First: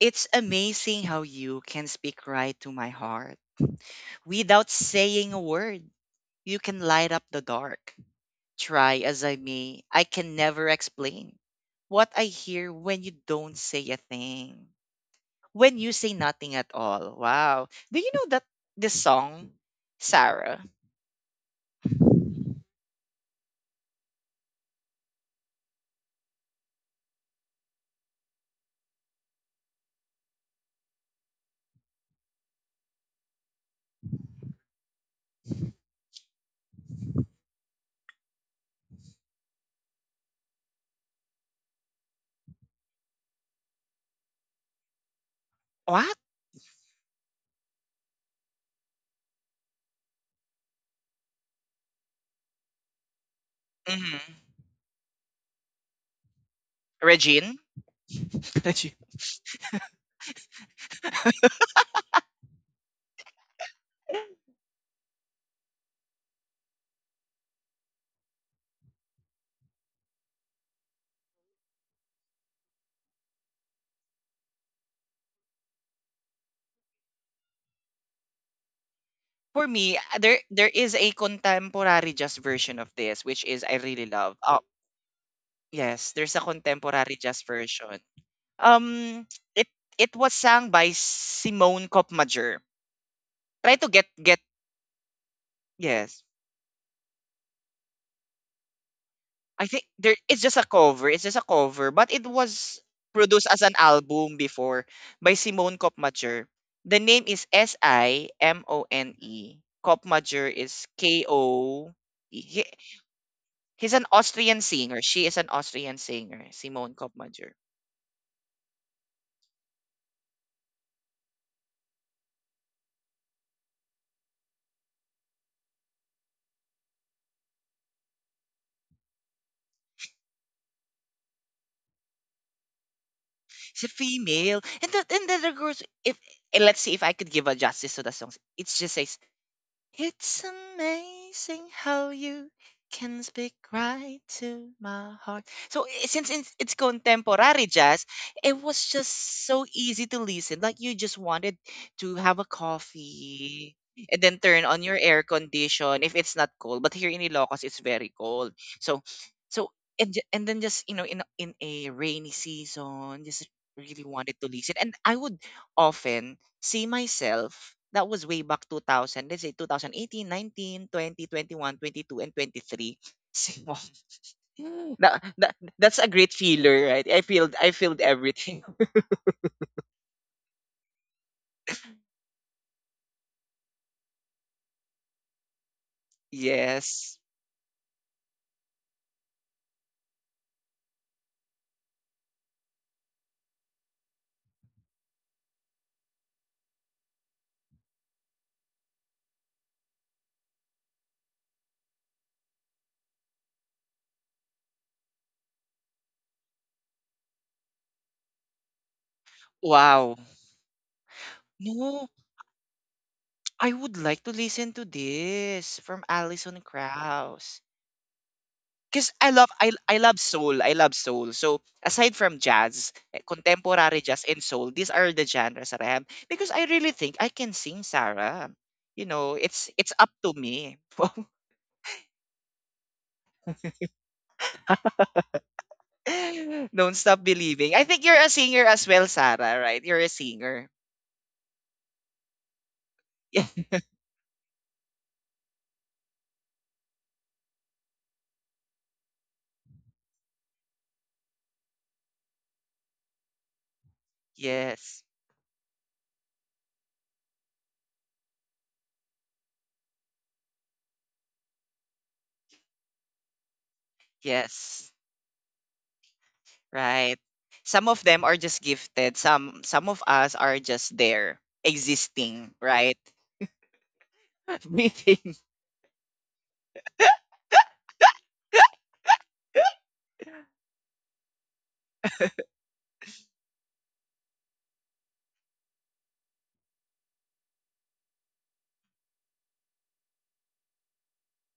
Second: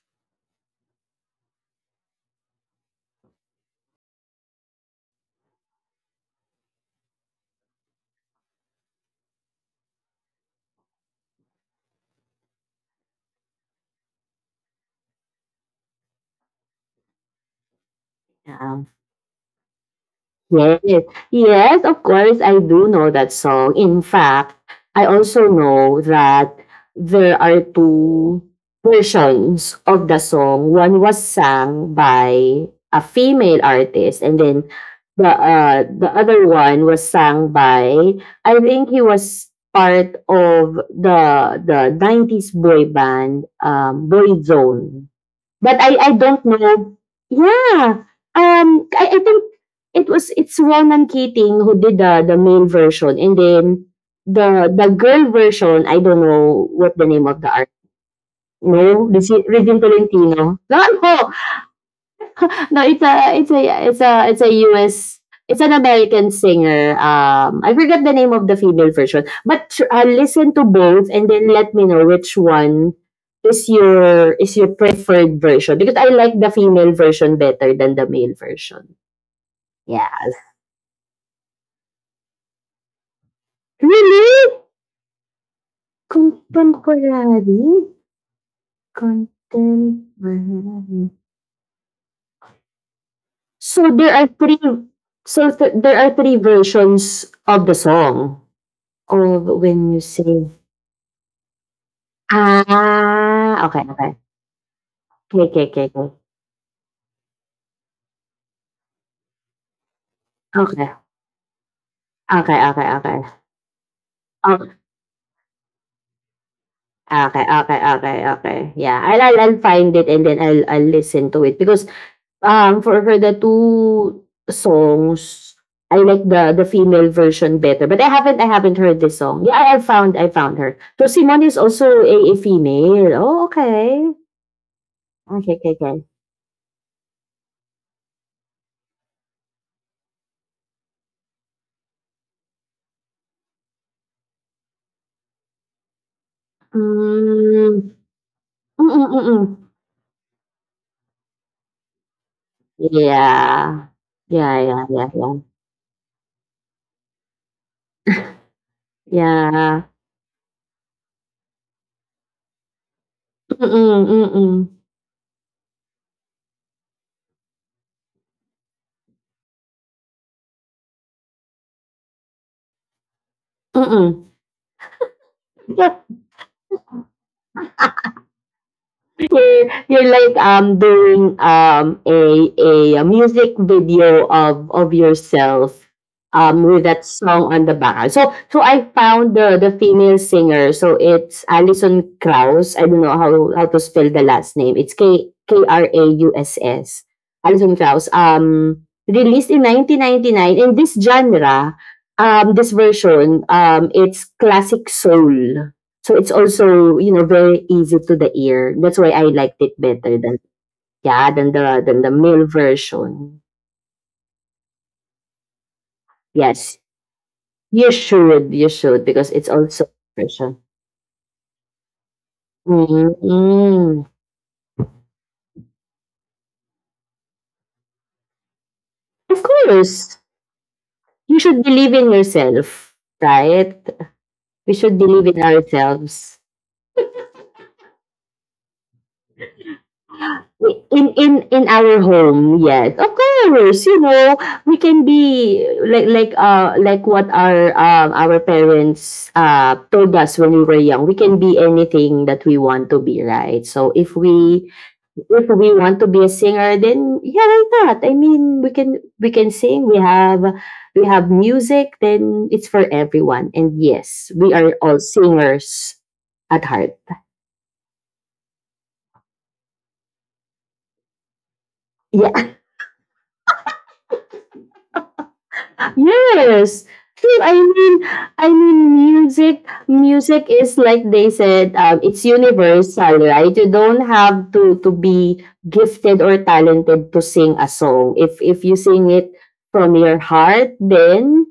it's amazing how you can speak right to my heart. Without saying a word, you can light up the dark. Try as I may, I can never explain what I hear when you don't say a thing. When you say nothing at all. Wow. Do you know that Yeah. this song, Sarah? Yes. Yes, of course, I do know that song. In fact, I also know that there are two versions of the song. One was sung by a female artist, and then the other one was sung by I think he was part of the nineties boy band Boyzone. But I What? don't know yeah, um, I think it's Ronan Keating who did the male version and then Mm-hmm. the girl version, I don't know what the name of the Regine? art Regine. no, Regine Tolentino? Naku! No, it's a US it's an American singer. I forgot the name of the female version, but listen to both and then let me know which one is your preferred version because I like the female version better than the male version. For me, Yes. there is a contemporary just version of this, which is I really love. Really? Yes, there's a Contemporary, contemporary jazz version. Um, it it was sung by contemporary. Simone Kopmajer. Try So to get there are get three. So there are Yes. three versions of the song. Of I think when you there it's say just a cover. It's just a cover, but it was produced as Ah, an okay, okay. album before by Simone Kopmajer. The name is Simone. Kopmajer is Okay. Ko. He, Okay, okay, okay. he's an Austrian Ok singer. She is an Austrian singer, Simone okay, okay, okay, Kopmajer. okay, okay, okay, okay, okay. Yeah, I'll find it and then I'll listen to it because, for the 2 songs, I like the female version better, but I haven't heard this song. Yeah, I found her. So Simone is also a female. Oh, She's a okay, female. And the other okay. Okay, 'kay, girls, 'kay. if and let's see if I could give a justice to the songs. It's just a, it's amazing how you can speak right to my heart. Since it's contemporary Hmm. jazz, it was Mm, mm, just so mm. easy to listen. Like you just wanted to have a coffee Yeah. and then turn Yeah, on yeah, your yeah, air yeah. condition if it's not cold. But here in Ilocos, it's very cold. So so Yeah. And then just, you know, in a rainy season, just really Mm, wanted to listen. mm, And I would often see myself. That was way back 2000, let's say 2018, 19, 20, 21, 22, and 23. See, wow. mm. That's a great feeler, right? I feel everything. You're like doing a a music video of yourself with that Yes. song on the background. So I found the female singer. So it's Alison Krauss. I don't know how how to spell the last name. It's K K R A U S S. Alison Krauss. Released in 1999 in this genre. This version. It's classic soul. So it's also, you know, very easy to the ear. That's why I liked it Wow. better than yeah, than the than No, the male version. I would like to listen to this from Alison Yes. Krauss, You should, because I because love it's I also I love soul. pressure. I love soul. So aside from jazz, contemporary Mm-hmm. jazz and soul, these are the genres that I have because I really think I can sing, Sarah. You know, Of it's up course. to me. You should believe in yourself, right? We should believe in ourselves. Wow. Don't stop believing. I think you're a singer as well, Sarah, right? You're a singer. In in our home, yes, of course, you know we can be like like like what our our parents told us when we were young. We can be anything that we want to be, right? So Yes. if we want to be a singer then yeah, why not? I mean, we can sing. We have we have music. Then it's for everyone, and yes, we are Yes. all singers at heart. Right. Some of them are just gifted. Some of us are just there existing, Yeah. right? Breathing. Yes. True. I mean, music is like they said, it's universal, right? You don't have to be gifted or talented to sing a song. If you sing it from your heart, then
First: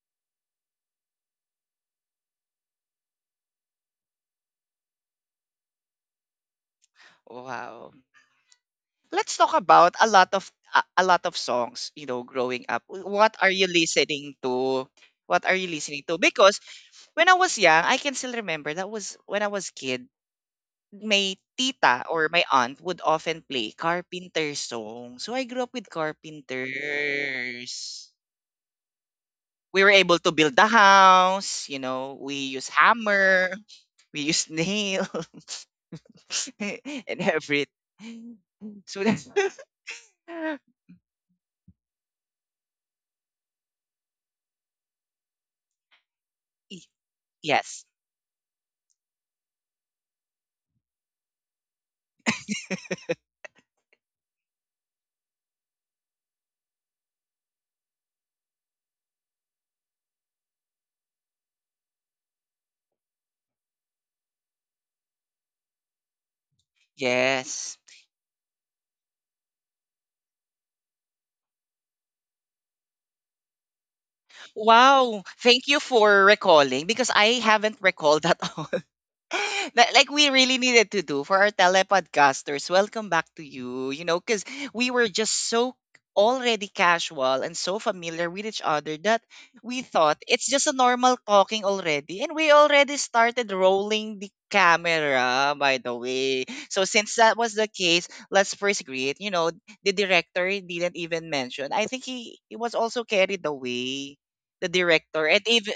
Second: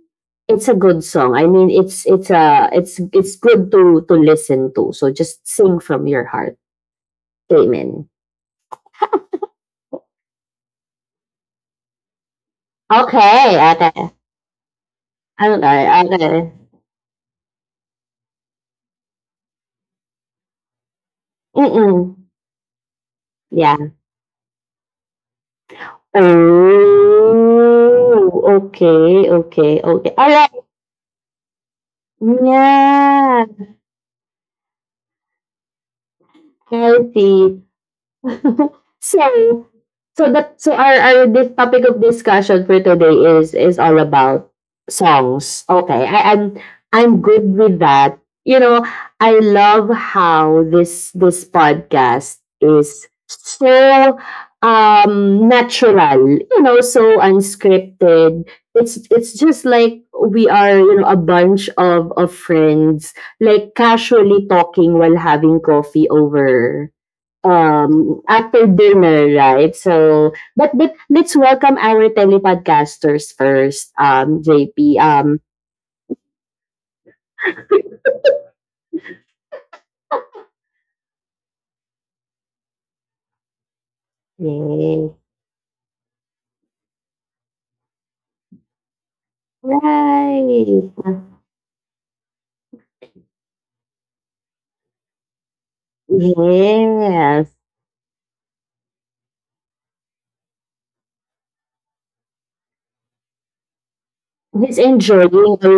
it's a good song. I mean, it's it's good to listen to. So just sing from your heart. Wow. Amen. Let's talk about a lot of a lot of songs. You know, growing up, Okay. Okay. What are Okay. you listening to? Okay. Because when I was young, I can still remember, that was when I was kid, my tita Mm-mm. or my aunt would often play Yeah. carpenter songs. So I grew up with Oh, carpenters. okay, okay, We were okay. able to Alright, build the house, you know, we use yeah, hammer, we use nail and healthy. everything, so so so that so our this topic of discussion for today is all about songs. Okay, I, Y- I'm good with yes. that. You know, I love how this podcast is so natural. You know, so unscripted. It's just like we are you know a bunch of friends like casually talking while having coffee over Yes. After dinner, right? So, but let's welcome our telepodcasters first, JP. Wow. Thank you for recalling because I haven't recalled at all. Like we really needed to do for our telepodcasters. Welcome back to you. You know, because we were Yeah. just so already casual and so familiar with each other that we thought it's just a Right. normal talking already. And we already started rolling the camera, by the way. So since that was Yes. the case, let's first greet. You know, the director didn't even mention. I think he was also carried away, the He's director. enjoying And even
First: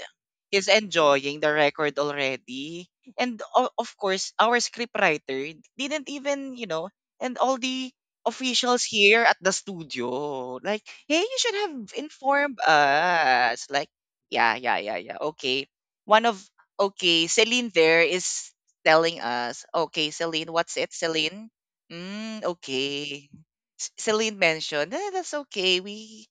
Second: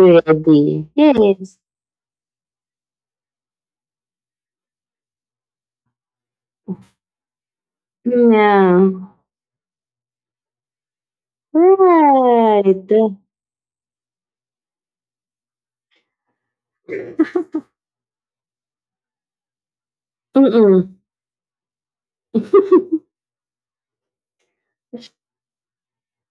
he's enjoying the Yes. record already, and of course our script writer didn't even, you know, and all the Yeah. officials here at the studio like, hey, you should have informed Right. us, like, yeah, yeah, yeah, yeah, okay. One of okay, Celine, there is telling us, okay Celine, what's it, Mm-mm. Celine, okay. Celine mentioned, that's okay, we.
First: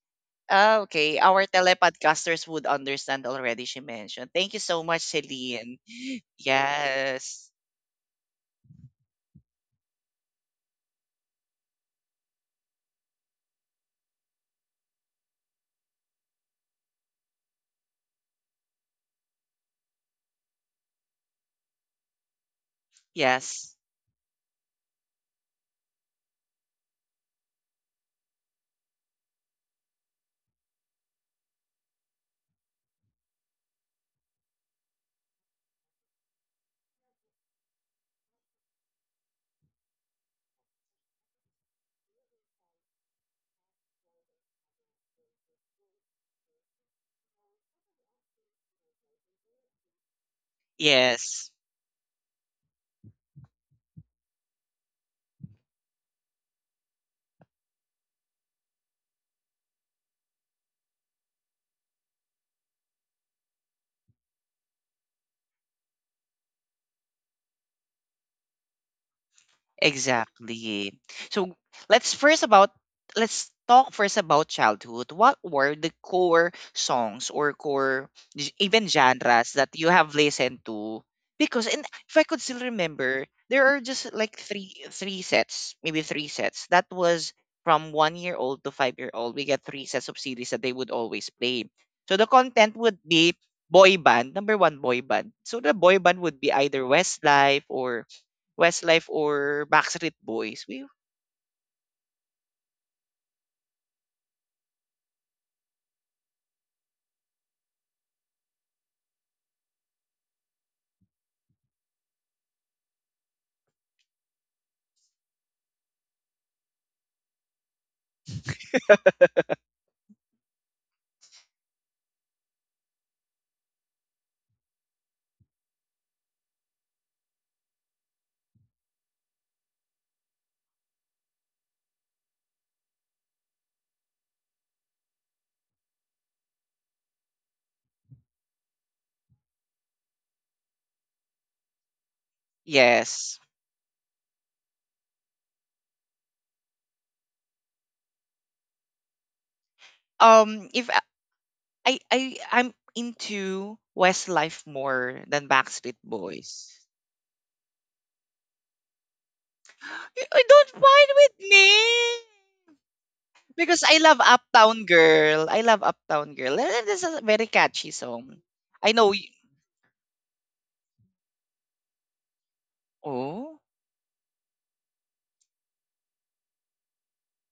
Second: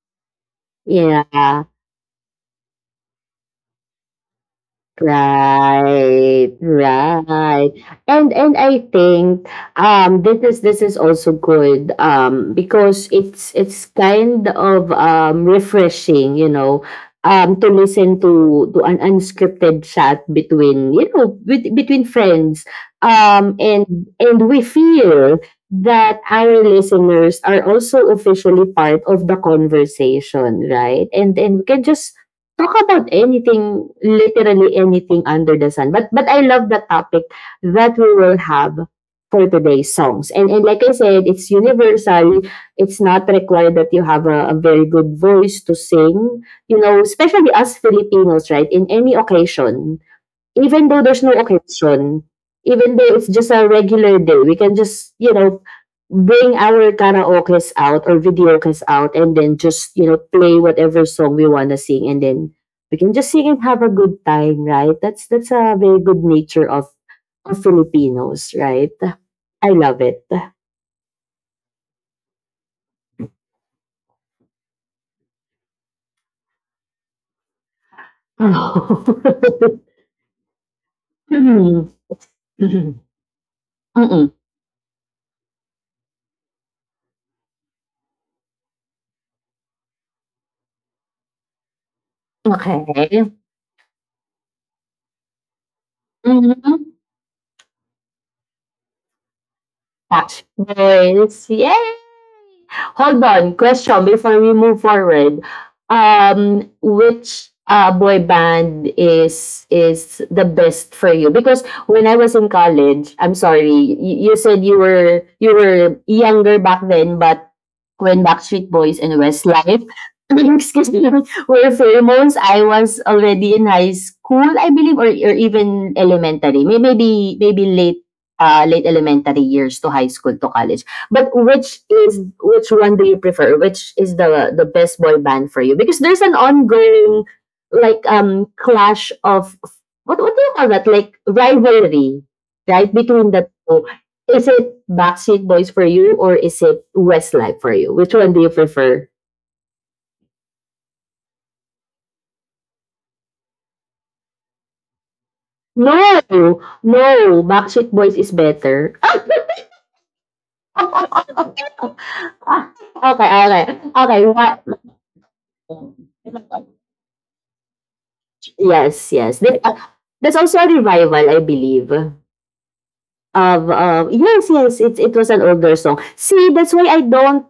Ah, okay. Our yeah. telepodcasters would understand already, she mentioned. Thank you so much, Celine. Right, Yes. right. And I think this is also good because it's kind of refreshing, you know, to listen to an unscripted chat between, you know, with, between friends. Yes. And we feel that our listeners are also officially part of the conversation, right? And we can just talk about anything, literally anything under the sun. But I love the topic that we will have for today's songs. And like I said, it's universal. It's not required that you have a very good voice to sing. You know, especially us Filipinos, right? In any occasion, even though there's no Yes. occasion, even though it's just a regular day, we can just, you know, bring our karaokes out or videokes out and then just, you know, play whatever song we want to sing, and then we can just sing and have a good time, right? That's that's a very good nature of Filipinos, right? I love it. Exactly. So let's first about let's talk first about childhood. What were the core songs or core even genres that you have listened to? Because, and Mm. if I could still remember, there are just Mm-mm. like three sets, maybe three sets. That was from 1 year old to 5 year old. We get three sets of series that they would always play. So the content would Okay. be boy band, number one boy band. So the boy band would be either Mhm. Westlife or Westlife or Backstreet That's Boys, we. nice. Yay! Hold on. Question before we move forward. Which boy band is the best for you? Because when I was in college, I'm sorry, you said you were younger back then, but when Backstreet Boys and Westlife, excuse me, were pheromones, I was already in high school, I believe, or even elementary. Maybe maybe late late elementary years to high school to college. But which is which one do you prefer? Which is the best boy band for you? Because there's an ongoing like clash of what what do you call that? Like rivalry, right? Between Yes. the two. Is it Backstreet Boys for you or is it Westlife for you? Which one do you prefer? If I'm into Westlife more than Backstreet No, Boys. no, Backstreet Boys is better. I don't find okay, with okay, me because I love okay. What? Uptown Girl. I love Uptown Girl. This is a very catchy song. I know. Yes, yes. There, there's also a revival, I believe. Oh. Of yes, yes. It was an older song. See, that's why I don't.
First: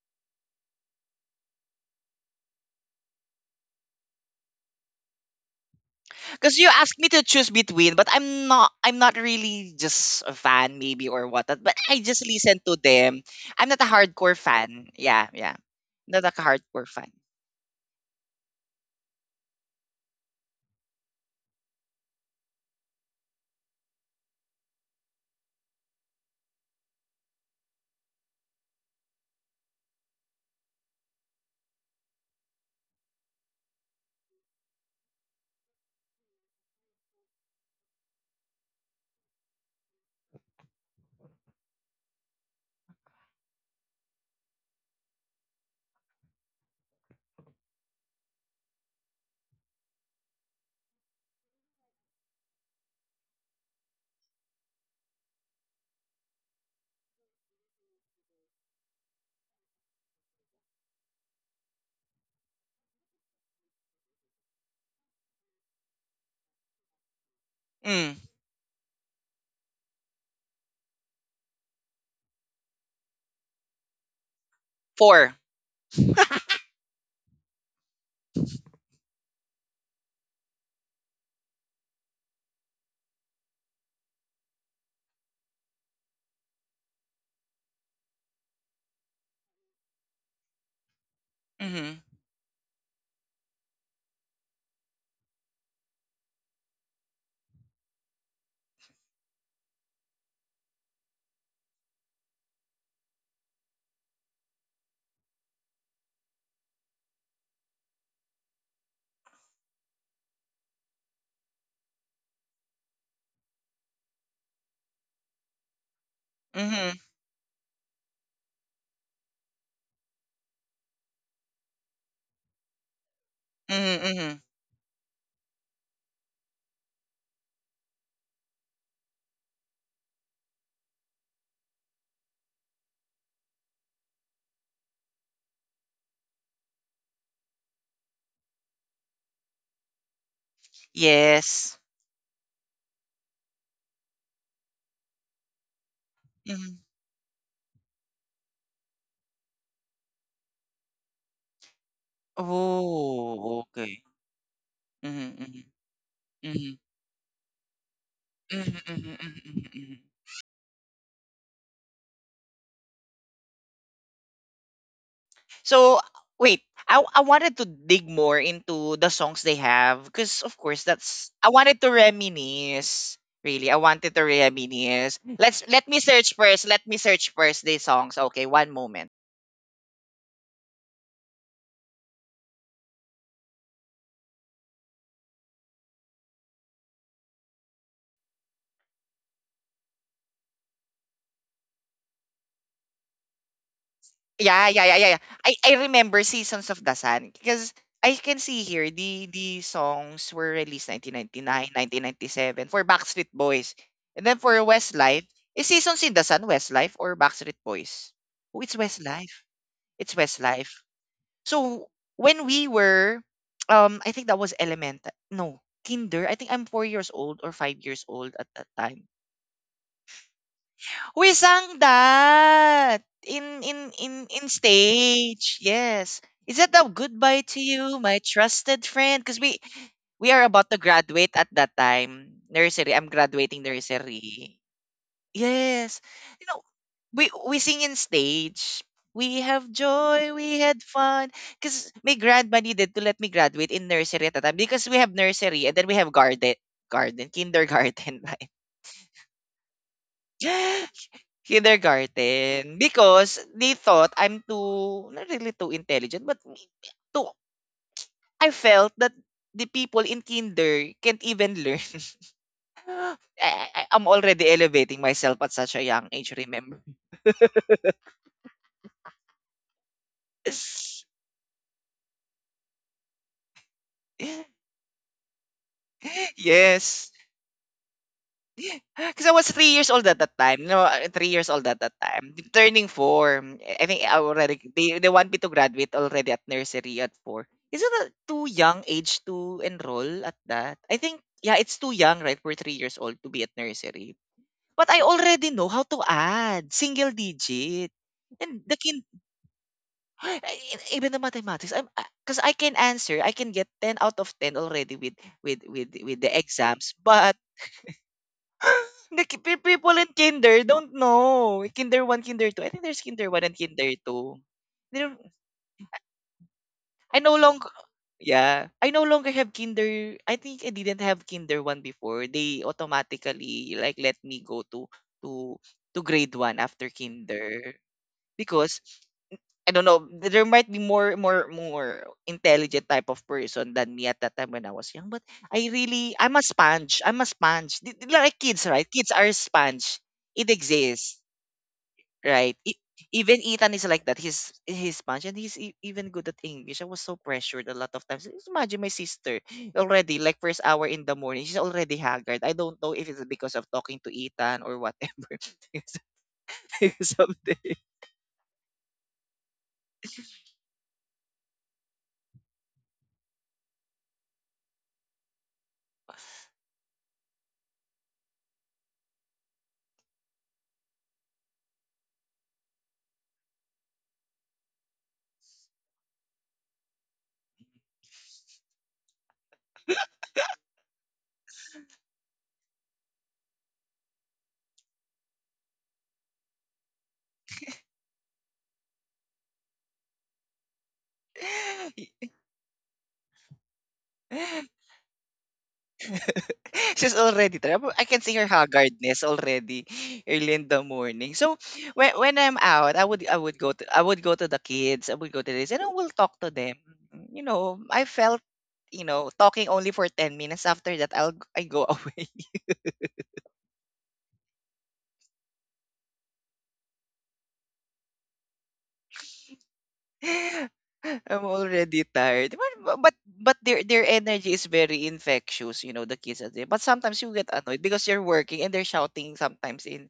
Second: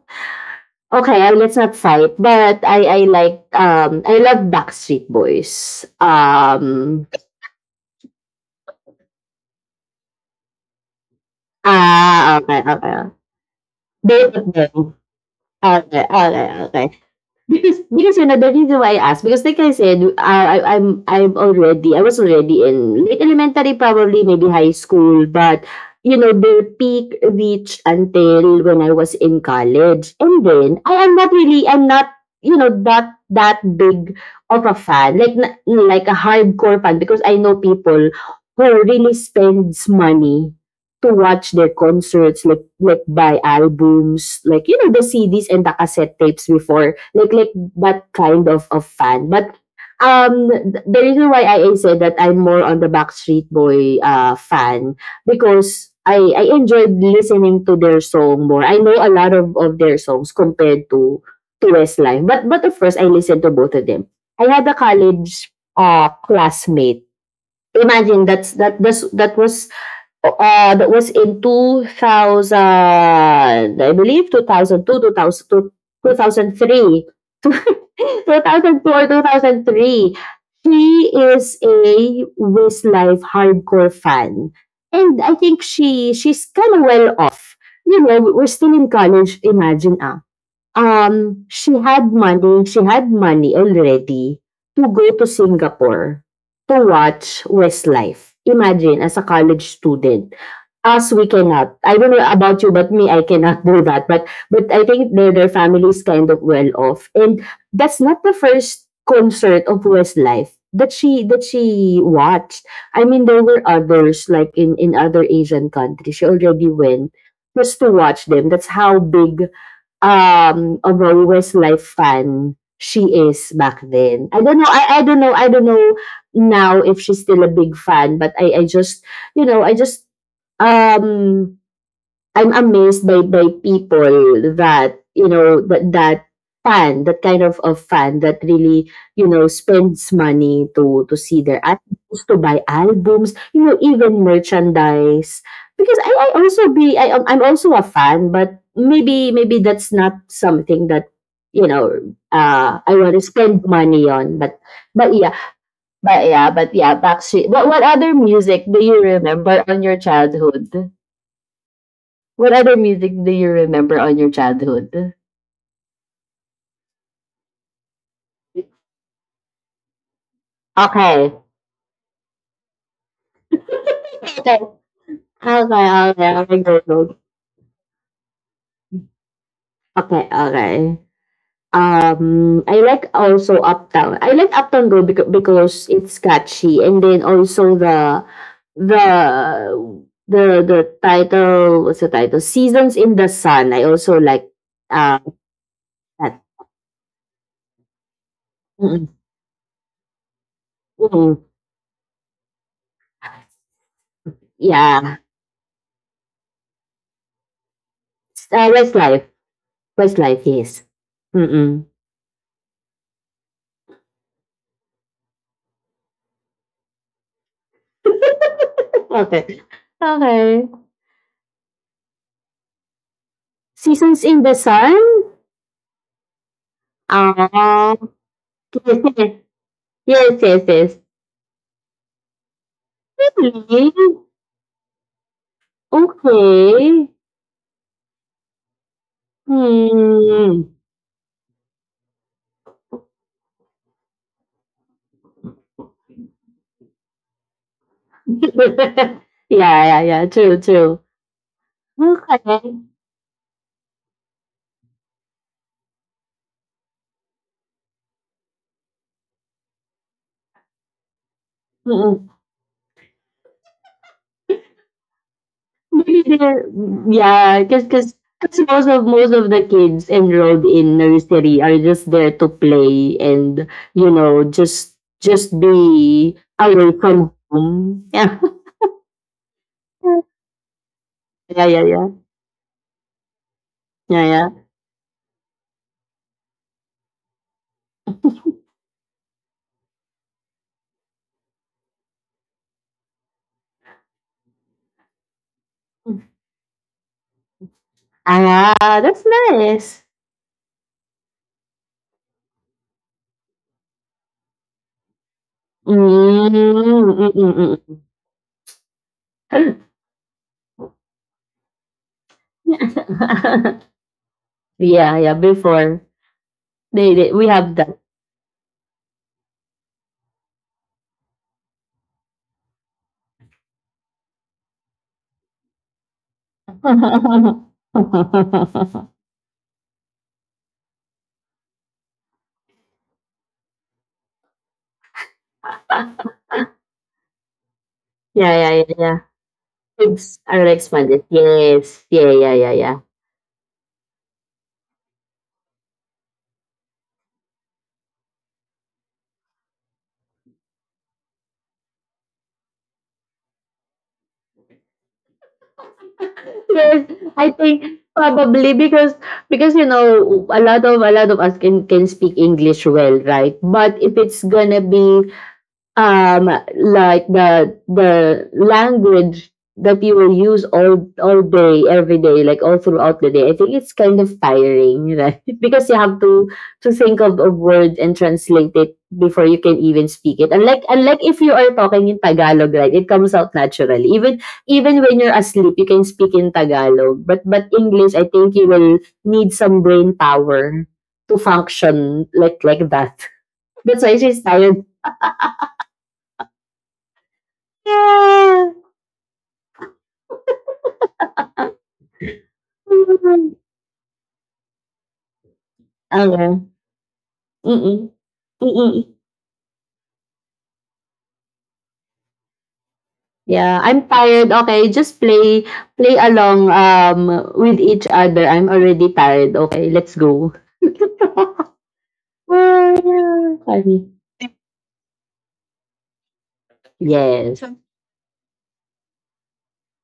Okay, let's not fight. But I like I love Backstreet Boys. Because you asked me to choose between, but I'm not really just a fan maybe or what, but I just ah, listen okay, to okay. them. I'm not a Both hardcore of fan. them. Yeah, yeah. Okay, Not like a okay, okay. hardcore fan. Because because you know the reason why I asked because like I said, I'm already I was already in late elementary, probably maybe high school, but you know their peak reached until when I was in college, and then I am not really I'm not you know that big of a fan like like a hardcore fan because I know people who really spends money to watch their concerts, like like buy albums, like you know the CDs and the cassette tapes before, like like that kind of fan. But the reason why I said that I'm more on the Backstreet Boy fan because I enjoyed listening to their song more. I know a lot of their songs compared to Westlife, but of course I listened to both of them. I had a college classmate. mm, Imagine that's that this, that was o that was in two thousand, I believe, two Four. thousand two two thousand thousand thousand three, 2002, 2002, two thousand three. She is a Westlife hardcore fan. And I think she she's kind of well off. You know, we're still in college, imagine ah. Mm-hmm, She had money already to go to Singapore to watch Westlife. Imagine, as a college student. Us, we cannot. I don't know about you, but me, I cannot do that. But I think their their family is kind of well off, and that's not the first concert of Westlife that she watched. I mean, there were others like in other Asian countries. She already mm-hmm, went just to watch them. That's how big although Westlife Life fan she is back mm-hmm, then. I mm-hmm. don't know. I don't know. I don't know now if she's still a big fan, but I just you know just um I'm amazed by by people that you know that fan, that kind of fan that really you know spends money to see their Yes. albums, to buy albums, you know, even merchandise. Because I also Mm-hmm. be I am- I'm also a fan, but maybe maybe that's not something that you know I want to Oh, spend okay. money on. But Mm-hmm, mm-hmm, yeah, mm-hmm, mm-hmm, but yeah, mm-hmm, but mm-hmm. yeah, Backstreet. But what other music do you Mm-hmm. remember on your Mm-hmm. childhood? What other music do you remember on your childhood? So wait, I wanted to dig more Okay. into the songs they have because, of course, that's Okay. I wanted to reminisce. Really, I wanted to Okay. reminisce. Let me Okay. search Okay, first. go, Let me go. search first the songs. Okay, one moment. Okay. Okay. I like also Uptown. I like Uptown Girl because because it's catchy, and then also the the the title. What's the title? Seasons in the Sun. I also like Yeah, yeah, yeah, yeah. uh Yeah. I remember that. Seasons of the Sun because I can see here Mm-mm, the songs were released nineteen mm-mm. ninety nine 1997 for Backstreet Boys. And then for Yeah. Westlife, is Seasons in the Sun Westlife or Backstreet Boys? Oh, it's Westlife. Westlife. It's Westlife. Westlife. Yes. Mm-mm. So when we were, I think that was elementary. No, kinder. I think I'm 4 years old or 5 years old at that time. okay. Okay. We sang that in in in Seasons in in the Sun? stage. Yes. Is that the goodbye to Ah, you, my trusted friend? yes, Because we yes, are yes, about to yes. graduate at that time. Nursery. I'm graduating Really? nursery. Yes. You know, Okay. we sing in stage. We have joy, we Hmm. had fun. Because my grandma needed to let me graduate in nursery at the time because we have nursery and then we have garden, garden, kindergarten, right? yeah, yeah, yeah. True, true. Kindergarten. Okay. Because they thought I'm too, not really too intelligent, but too, I felt that the people in kinder can't even learn. Mm-mm. I'm already elevating myself at such a young Maybe age, they're, remember? yeah, because most of the kids enrolled in nursery are just there to play and you know just just be away Yes. from home. Because I was 3 years old at that time. No, 3 years Yeah, old at yeah, that yeah, time. Turning four. I think I yeah, yeah, already they want me to graduate already at nursery at four. Isn't that too young age to enroll at that? I think yeah, it's too young, right? For 3 years old to be at nursery. But I already know how to yeah. add single digit. And Ah, the kin that's nice. Even the mathematics, I'm, because I can answer, I can get 10 out of 10 already with the Mm, exams. mm, But mm, the mm. people in kinder don't know. Kinder 1, kinder 2. I think there's kinder 1 and kinder 2. They Yeah, don't. yeah, before. I no We longer, have that. yeah, I no longer have kinder. I think I didn't have kinder 1 before. They automatically like let me go to to grade 1 after kinder because I don't know, there might be more intelligent type of person than me at that time when I was young, but I'm a sponge. I'm a sponge. Like kids, Yeah, yeah, right? yeah, Kids yeah. are sponge. Kids It are exists. expanded. Yes. Yeah, yeah, Right. yeah, yeah. Even Ethan is like that. He's Spanish and he's even good at English. I was so pressured a lot of times. Just imagine my sister already like first hour in the morning. She's already haggard. I don't know if it's because of talking to Ethan or whatever. Yes, I Someday. think probably because because a lot of us can speak English well, right? But if it's gonna be um like the language that you will use all day every day like all throughout the day. I think it's kind of tiring, right? Because you have to think of a word and translate it before you can even speak it, unlike unlike if you are talking in Tagalog. Right? It comes out naturally, even even when you're asleep you can speak in Tagalog, but English, I think you will need some brain power to function like that. That's why she's tired. She's already tired. I can see her Yeah. haggardness already early in the morning. So when I'm out, Mhm. I would go to the kids. I would go to this, and I will talk to them. Oo. You know, Mm, I felt, you mm. know, talking only for 10 minutes. After that, I go away. Yeah, I'm tired, okay, just play play along, with each other. I'm already tired, okay, let's go. I'm already tired. But Ah, but but their funny. energy is very infectious. You know, the kids are there. But sometimes you get Yes. annoyed because you're working and they're shouting sometimes in.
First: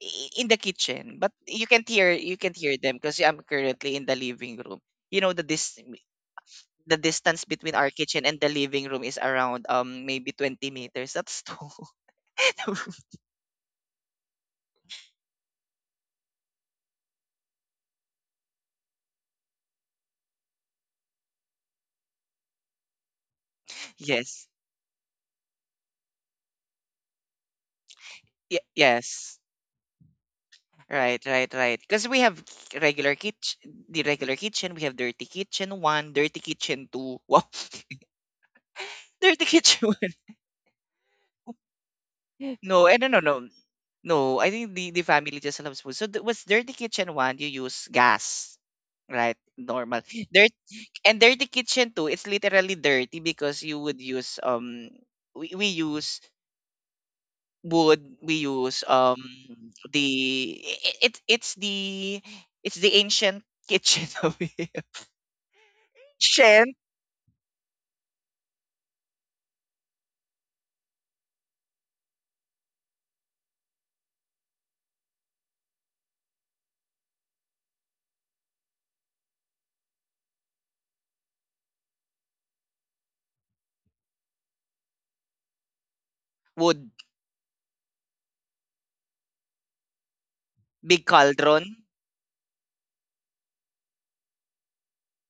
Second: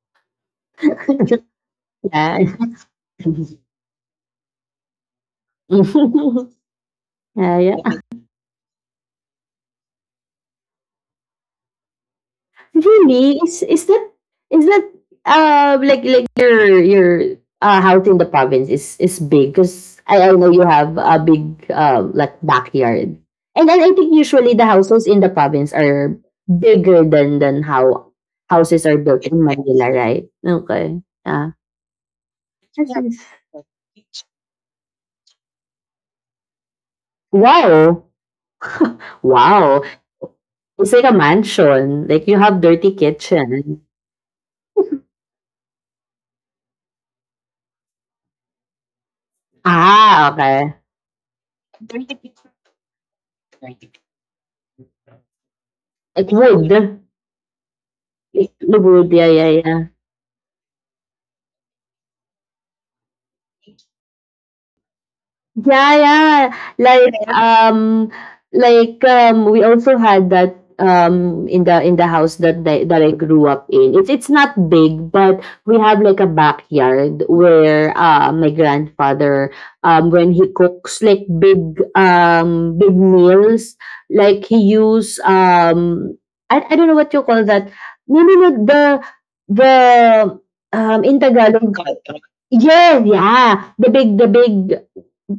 i- in the kitchen, but you Yeah. can't hear them because I'm currently in the living room. You know the distance between our Yeah. kitchen and the living room is around maybe 20 meters. That's too. Really? Is that is that, like your house in the province is big, because I know you have a big like backyard. And then I think Yes. usually the houses in the province are bigger than how houses are built Yes. in Manila, right? Okay. Right, Yeah. right, right. Because we have That's regular nice. kitchen, the regular kitchen. We have dirty kitchen one, dirty kitchen two. Wow, Wow. dirty Wow. kitchen one. It's like a mansion. Like you have No, dirty no, no, no. kitchen. No, I think the family just loves food. Was dirty kitchen one, you use gas, right? Normal. Ah, Dirt okay. Dirty kitchen two, it's literally dirty because you would use we use Like wood. wood, we Like use wood, yeah, yeah, yeah. the i- it it's the it's the ancient kitchen of here. Yeah, yeah. Ancient Like yeah. um like we also had that in the house that I grew up in. It's not big, but we have like a backyard where my grandfather when he cooks like big big meals, like he use I don't know wood, what you call that. No no no the the big in Tagalog. cauldron. Yeah, yeah. The big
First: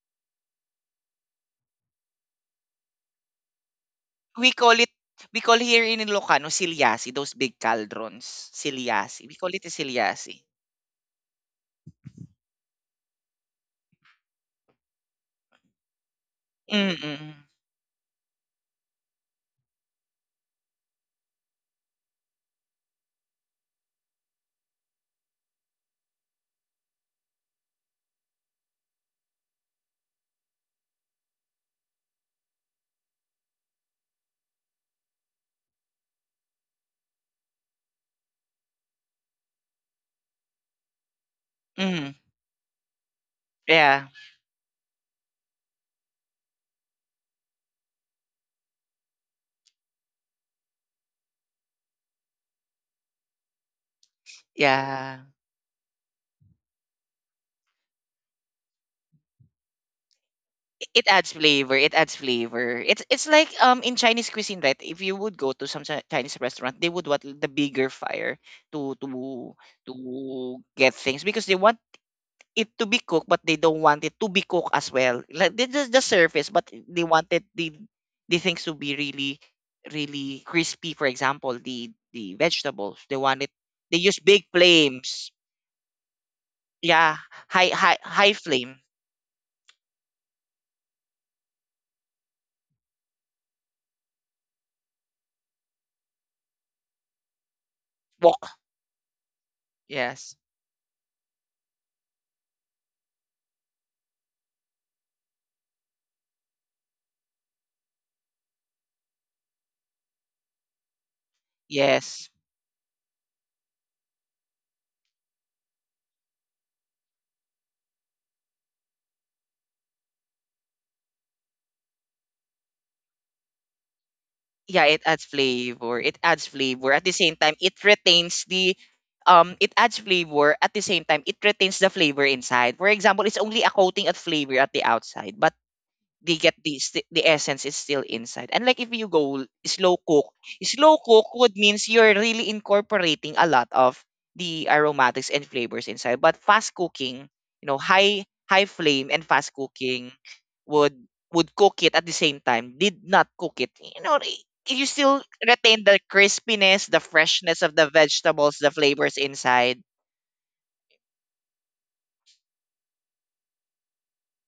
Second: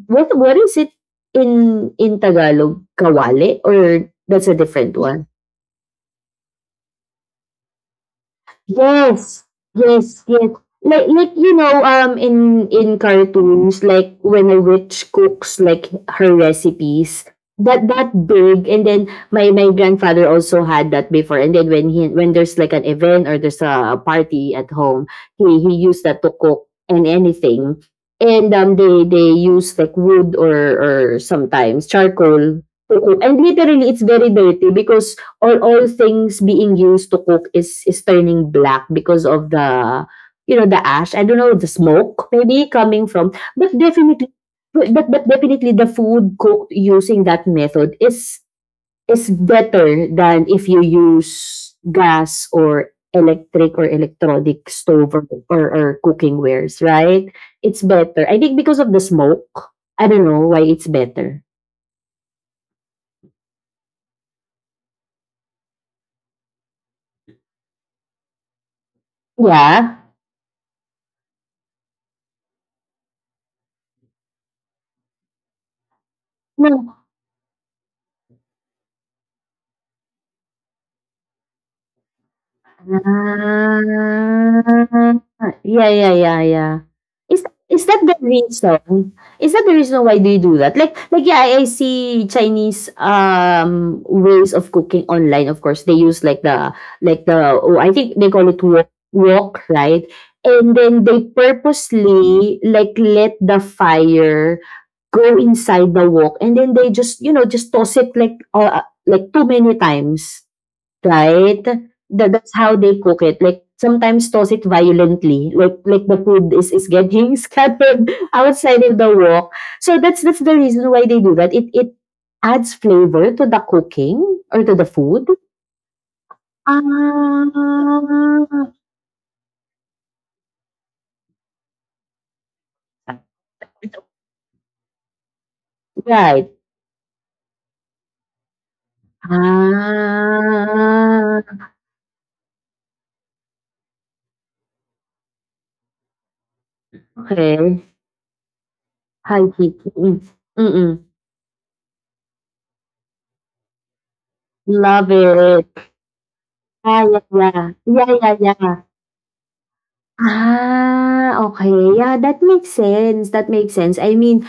what is it in Tagalog? Kawali, or that's We a call it different one? we call here in Ilocano silyasi, those big cauldrons. Silyasi. We Yes, call it a yes, yes. silyasi. Like, you know, in cartoons, like when a witch cooks like her recipes, Mm-mm. That big, and then my grandfather also had that before, and then when there's like an event or there's a party at home, he used that to cook and anything, and they use like wood or or sometimes charcoal to cook, and literally it's very dirty because all things being used to cook is turning black because of the you know the ash. I don't know, the Mhm. smoke maybe coming from, but Yeah. definitely, but definitely the food cooked using that method is better than if you use gas or electric or electronic stove Yeah. or or cooking wares, right? It's better, I think, because of the smoke. I don't know why it's It adds better. flavor. It adds flavor. It's like in Chinese cuisine, right? If you would go to some Chinese restaurant, they would want the bigger fire to to to Yeah. get things because they want it to be cooked, but they don't want it to be cooked as well. Like they just the surface, but No. they wanted the things to be really really crispy. For example, the vegetables they want it. They use big Ah, flames. yeah, yeah, yeah, yeah. Yeah, Is high is high that the high flame reason? Is that the reason why do you do that? Like yeah, I see Chinese um ways of cooking online. Of course, they use like the like the, oh, I think they call wok. it wok, wok, right? Yes. And then they purposely like let the fire go inside the wok, and then they just you know just toss it like like too many times. Right? Yes. That that's how they cook it, like, sometimes toss it violently, like the food is getting scattered outside of the wok. So that's that's the reason why they do that. It adds flavor to the cooking or to the Yeah, it adds food. flavor. It adds flavor. At the same Ah. time, it retains the, it adds flavor. At the same time, it retains the flavor inside. For example, it's only a coating of flavor at the outside, but they Right. get the essence is still inside. And like if you go slow cook would Ah, means you're really incorporating a lot of the aromatics and flavors inside. But fast cooking, okay. high flame and Hi, fast heat, cooking mm, would mm. would cook it at the same time. Did not cook it. You know, you Love still it. retain the crispiness, the Yeah, yeah, freshness yeah. of the Yeah, yeah, vegetables, the yeah. flavors inside. Ah, okay. Yeah, that makes sense, that makes sense. I mean,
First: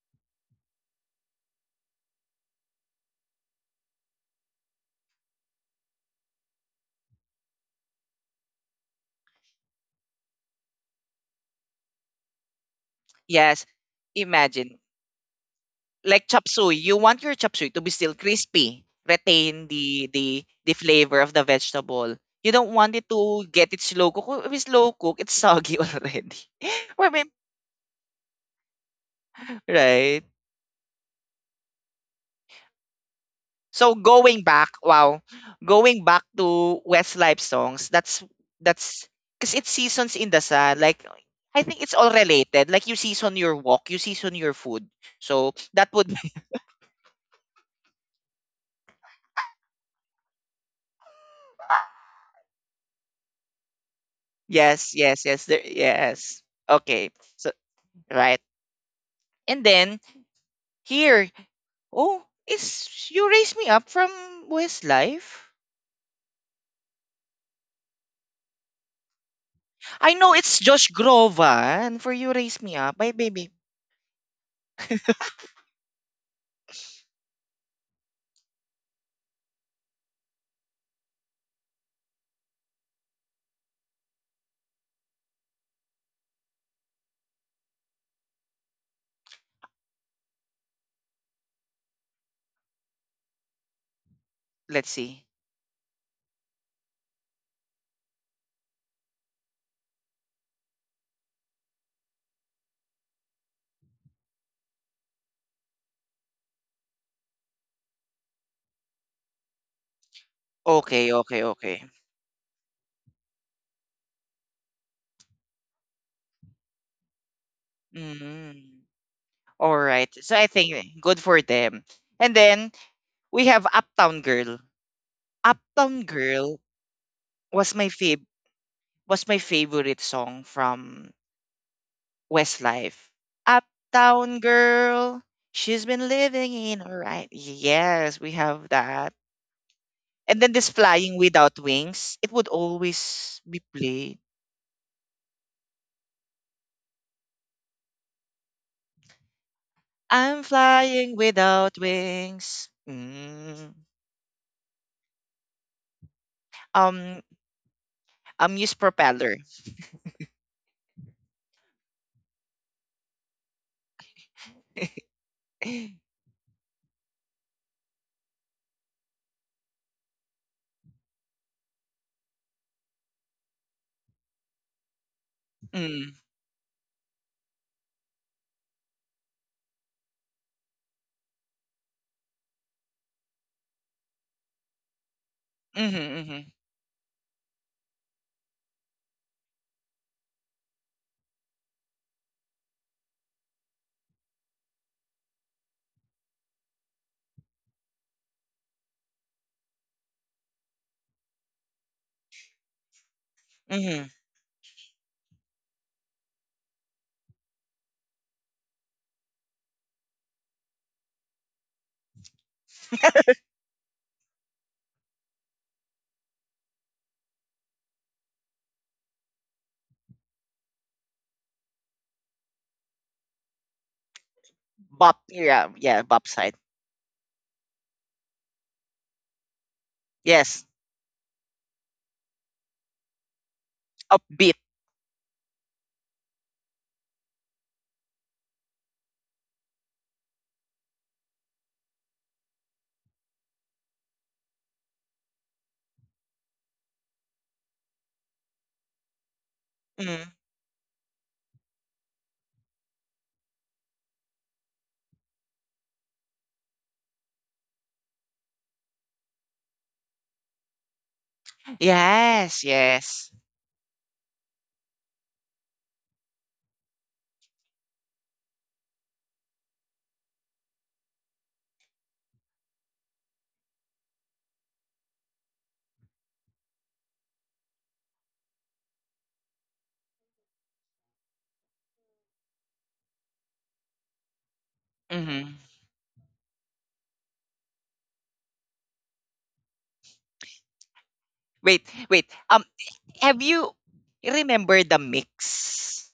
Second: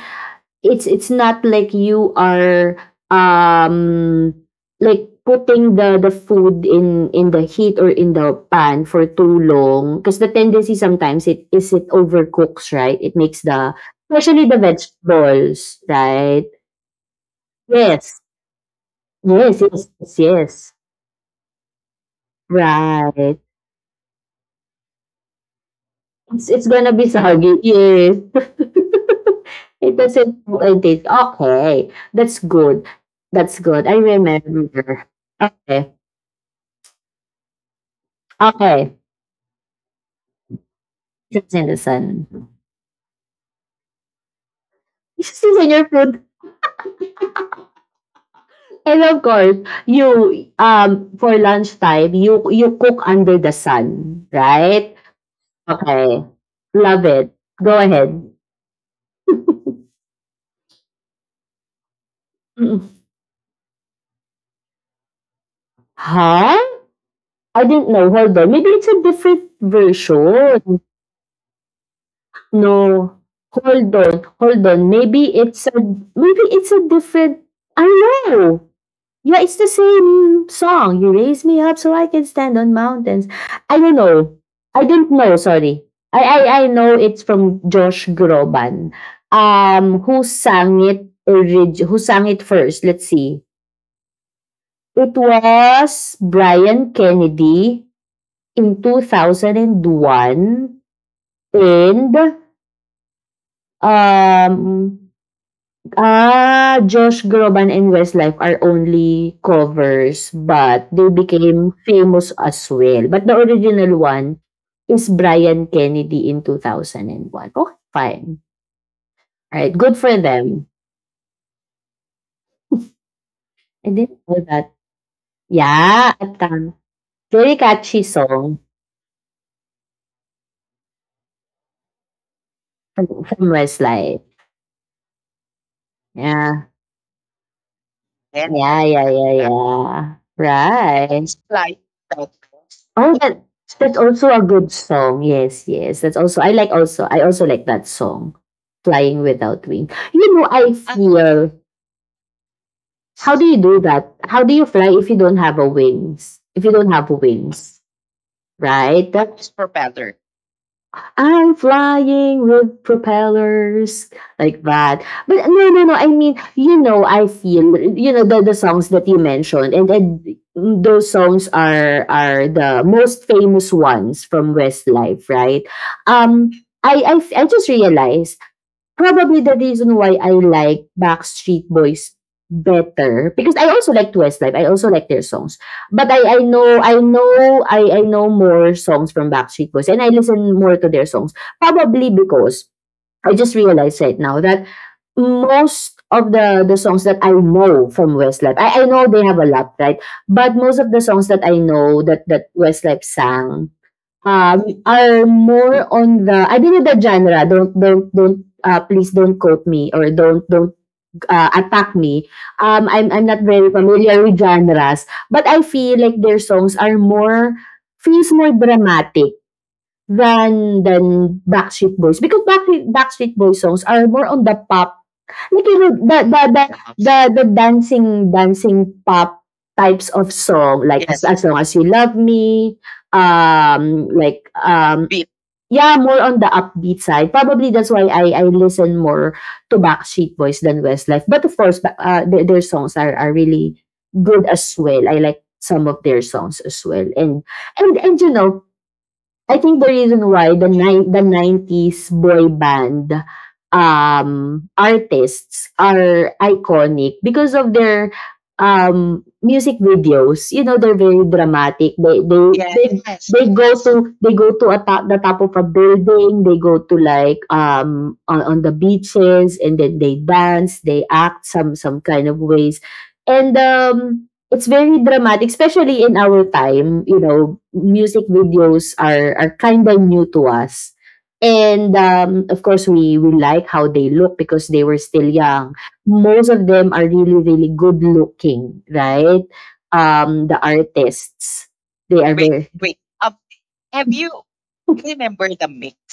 it's not like you are, um, like putting the food in the heat or in the pan for too long, because the tendency sometimes it is it overcooks, right? It makes Yes, the, especially the imagine vegetables, like chop right? suey, you want your chop suey to be still Yes. crispy, Yes, retain yes, the yes, the the yes. flavor of the vegetable. You don't want it Right. to get it slow cook. If it's slow cook, it's soggy already. It's gonna Or be soggy. Yes. It right? doesn't look like this. Okay. That's good. That's good. So I remember. wow, Okay. going back to Westlife songs, that's Okay. that's because it's seasons in the sun. Like It's I in the think it's all sun. related. Like you season your walk, you season your food. It's So still in your that would, food. And of course, you um for lunchtime, you cook under the sun, right? yes, yes, yes, there, Okay. yes. Love Okay, it. so Go ahead. right. And then here. Oh, is Mm. You Raise Me Up from Westlife? Huh? I didn't know. Hold on. Maybe it's a different I know it's version. Josh Groban for You Raise Me Up. By No. baby. Hold on, hold on. Maybe it's a different. I know. Yeah, it's the same song. You raise me up so I can stand on mountains. I don't know. I don't know, sorry. I know it's from Josh Groban. Um, who sang it orig- who sang it first? Let's see. Let's It see. was Brian Kennedy in two thousand one, and um ah, Josh Groban and Westlife are only covers, but Okay, they okay, became okay. famous as well. But the original one is Brian Kennedy in two thousand one. Okay, fine. Mm. All All right, good right. for So I them. think good for them. And then we have I Uptown didn't know Girl. that. Uptown Yeah, at Girl um, very was catchy song my favorite song from Westlife. from, from Westlife. Uptown Girl, she's been living Yeah. in, all right. Yes, we Yeah, have that. yeah, yeah, yeah. And then this Flying Right. Without Wings, it would Oh, always that be that's played. also a good song. Yes, yes. That's also, I like also, I also like that song, Flying Without Wings. You I'm know, I, ah, flying feel without wings. how do you Mm. do that? How do you fly if you don't have a wings? If you don't have Um, wings, use right? propeller. It's propeller. I'm flying with propellers like that. But no, no, no. I mean, you know, I feel you know the songs that you mentioned, and those songs are are the most famous ones from Westlife, right? Mm. Um, I just realized probably the reason why I like Backstreet Boys better, because I also like Westlife. I also like their songs, Mm-hmm, but mm-hmm, I know I know more songs from Backstreet Boys and I listen more to their songs probably because I just realized right now that most of the songs that I know from Westlife, I know they have a lot, right? But most of the songs that I know that Westlife sang mm-hmm. Are more on the, I don't know the genre. Don't please don't quote me or don't attack me. I'm not very familiar with genres, but I feel like their songs are more feels more dramatic than Backstreet Boys, because Backstreet Backstreet Boys songs are more on the pop. Bop, Like, yeah, you know, yeah, the bop the side. the the dancing dancing pop types of Yes, song, like as long as you love me, like upbeat. Yeah, more on the upbeat side. Probably that's why I listen more to Backstreet Boys than Westlife. But of course, their songs are are really good as well. I like some of their songs as well, and and you know, I think the reason Mm. why the ni- the 90s boy band um artists are iconic because of their music videos. You know, they're very dramatic, Yes, yes. they go to, they go to a top, the top of a building, they go to like um on the beaches, and then they dance, they act some kind of ways, and it's very dramatic, especially in our time. You know, music videos are are kind of new to us, and of course, we like how they look because they were still Mm-hmm. young. Most of them are really really good looking, right? The artists Wait, they wait. are very Have you remember the Mix?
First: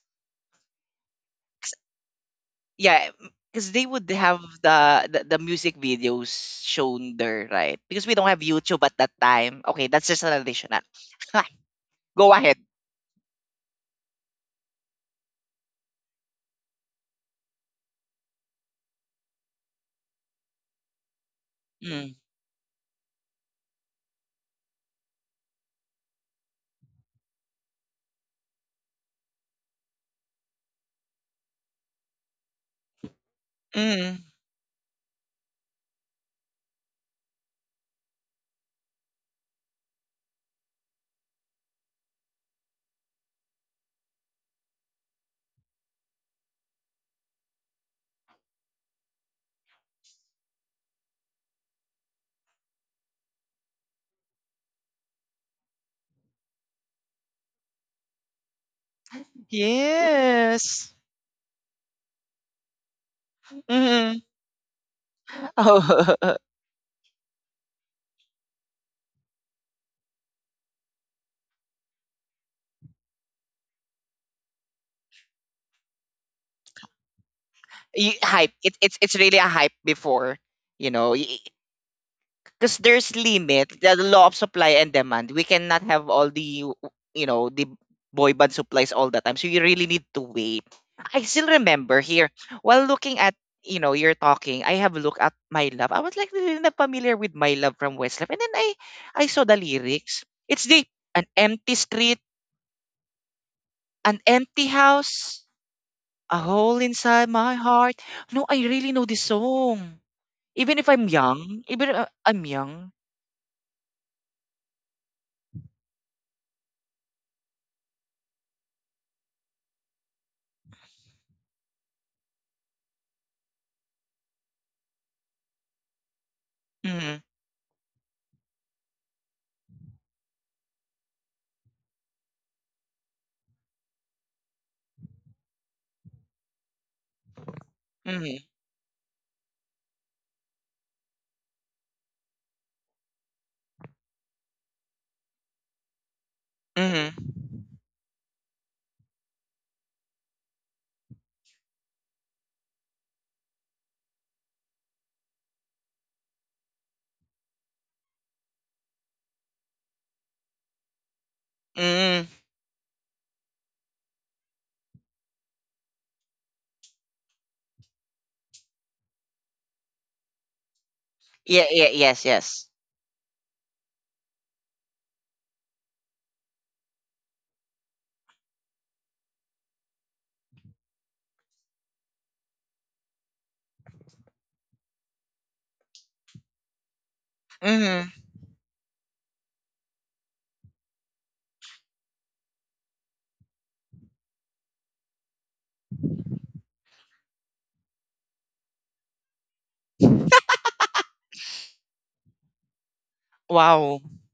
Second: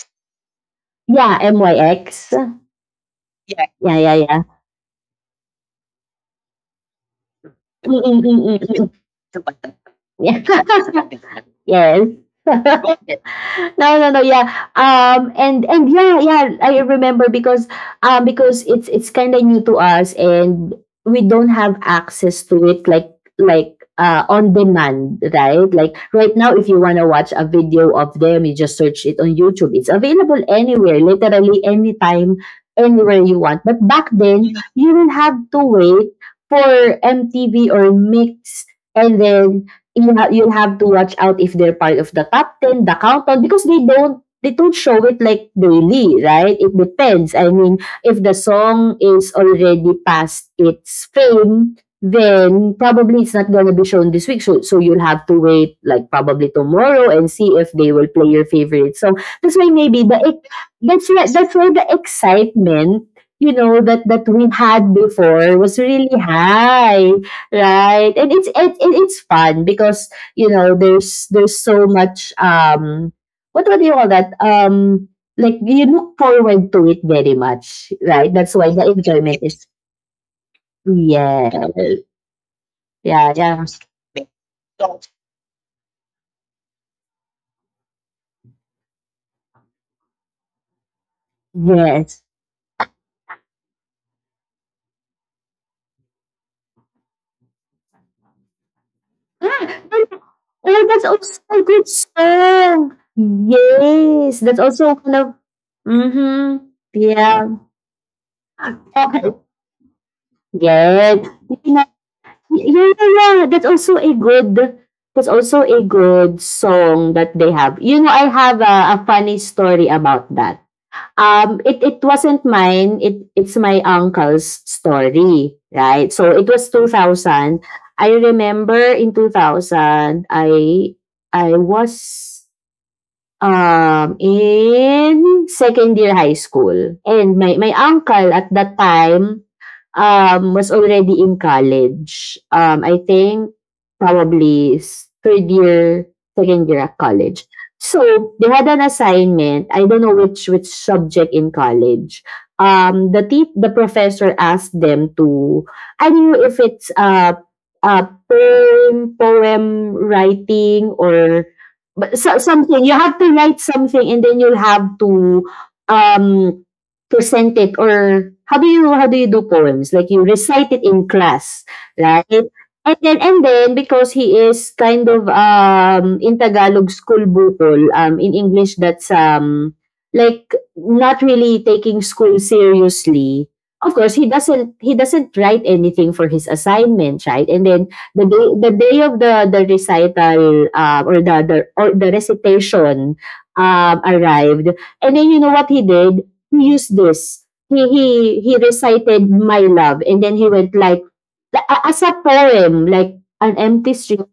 yeah, myx. Yeah, because they Yeah, would yeah, have yeah. the music videos shown there, right? Mm, Because we mm, don't have mm, mm, YouTube mm. at that time. Okay, that's just an Yeah. additional. Yes. Go ahead. No, no, no. Yeah. Um. And yeah, yeah. I remember because because it's kind of new to us and we don't have Mm. access to it like on demand, right? Like right now, if you wanna watch a video of them, you just search it on YouTube. It's available anywhere, literally anytime, anywhere you want. But back Mm. then, you will have to wait for MTV or Mix, and then you'll have to watch out if they're part of the top ten, the countdown, because they don't show it like daily, right? It depends. I mean, if the song is already past its fame, then probably it's not gonna be shown this week. So, you'll have to wait like probably tomorrow and see if they will play your favorite song. That's why maybe the ex- Yes, that's why the excitement, you know, that mm. We had before was really Oh. high. Right, and it's fun because you know there's there's so much um, what do you call that, um, like you look forward to it very much, right? Hype That's why it, the it's it's really enjoyment a is, hype before, you know y- yeah, yeah, because there's yeah, limit, yes, the law of supply and demand. We cannot have all the, the boy band supplies all the time, so you really need to wait. I still remember here, while looking at, you know, you're talking, I have looked at My Love. I was like really not familiar with My Love from Westlife, and then I saw the ah, and lyrics. It's the oh, that's an also a empty good street, song. an Yes, that's empty also one of, house, a mm-hmm, hole inside yeah, my heart. No, I really know this okay, song even if I'm yes. young, even if I'm young. Yeah, yeah, yeah. That's also a good song that they have. You know, I have a funny story about that. Um, it wasn't mine. It's my uncle's story, right? So it was two Hmm. thousand. I remember in 2000, I was in second year high school. And my uncle at that time was already in college. I think probably third year, second year at Hmm. college. So they had an assignment. I don't know which subject in college. The professor asked them to. I don't know if it's a poem poem writing or. But Mm. so something, you have to write something and then you'll have to, um, present it or how do you do poems? Like, you recite it in class, Yeah, yeah, yes, right? yes. And then because he is kind of, in Tagalog school bukol, in English that's, like not really taking school seriously. Of course, he doesn't write anything for his assignment, right? And then Mm-hmm. The day of the recital, or the recitation arrived, and then you know what he did? He used this. He he recited "My Love," and then he went like as a poem, like an empty Wow. street,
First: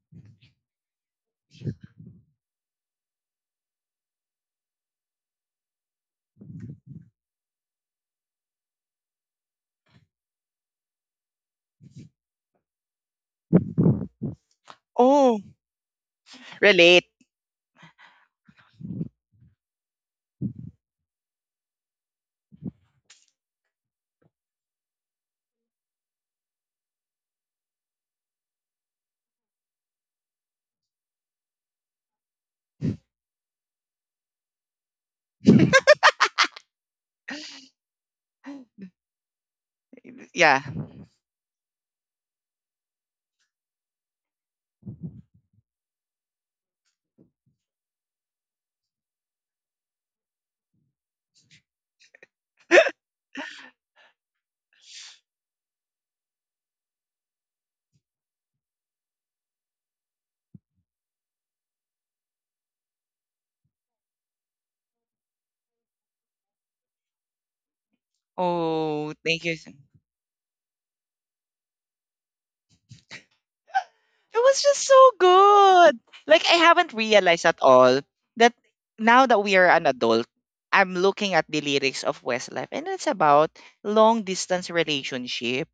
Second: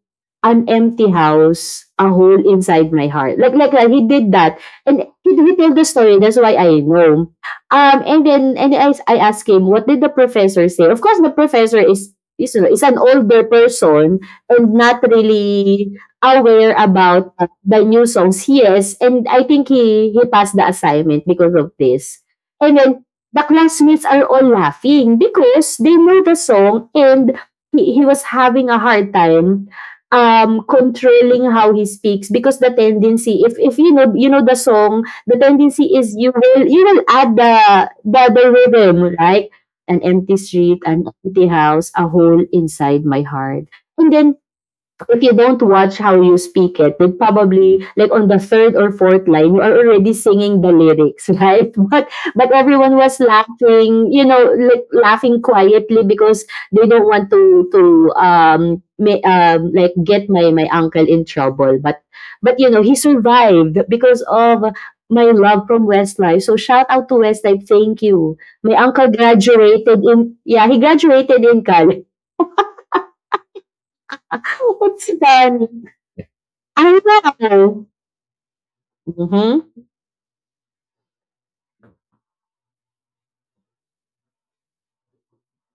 an empty house, a hole inside my heart. Like he did that, and he told the story. That's why I know. And then I asked him what did the professor say. Of course, the professor is is an older person and not Oh, really aware relate. about the new songs. Yes, and I think he passed the assignment because of this. And then the classmates are all laughing because they know the song, and he was having a hard time controlling how he speaks, because the tendency, if you know, you know the song, the tendency is you will, you will add the rhythm, right? An empty Yeah. street, an empty house, a hole inside my heart. And then if you don't watch how you speak it, then probably like on the third or fourth line, you are already singing the lyrics, right? But everyone was laughing, you know, like laughing quietly because they don't want to um, may, um like get my uncle in trouble. But you know, he survived because of my love from Westlife. So shout out to Westlife, thank you. My uncle Oh, thank you. Graduated in, yeah, he graduated in college. It was just It's so done. good. Like I haven't I realized at know. all that now that we are Mhm. an adult, I'm looking at the lyrics of Westlife and it's about long distance relationship.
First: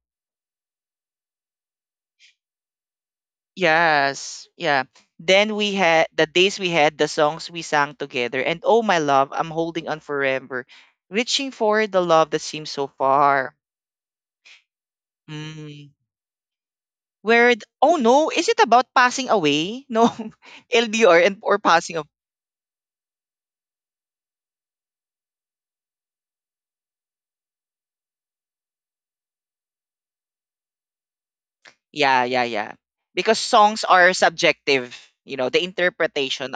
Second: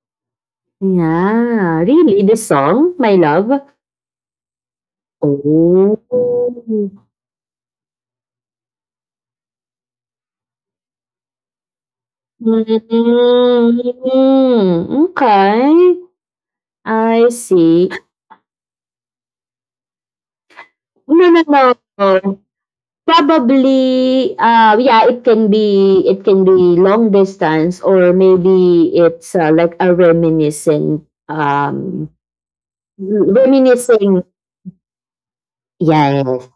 Yeah, really? This song, My Love? Yes. Yeah. Then we Oh. had the days we had, the songs we sang together, and oh my love, I'm holding on forever, reaching for the love that seems so far. Mm, okay. Mm. I Where see. oh no, is it about passing away? No, LDR No, and or no, passing of, no. Probably, yeah, it can be long distance, or maybe it's like a reminiscent, yeah, yeah, yeah. Because songs are reminiscing. subjective, you know, the Yes. interpretation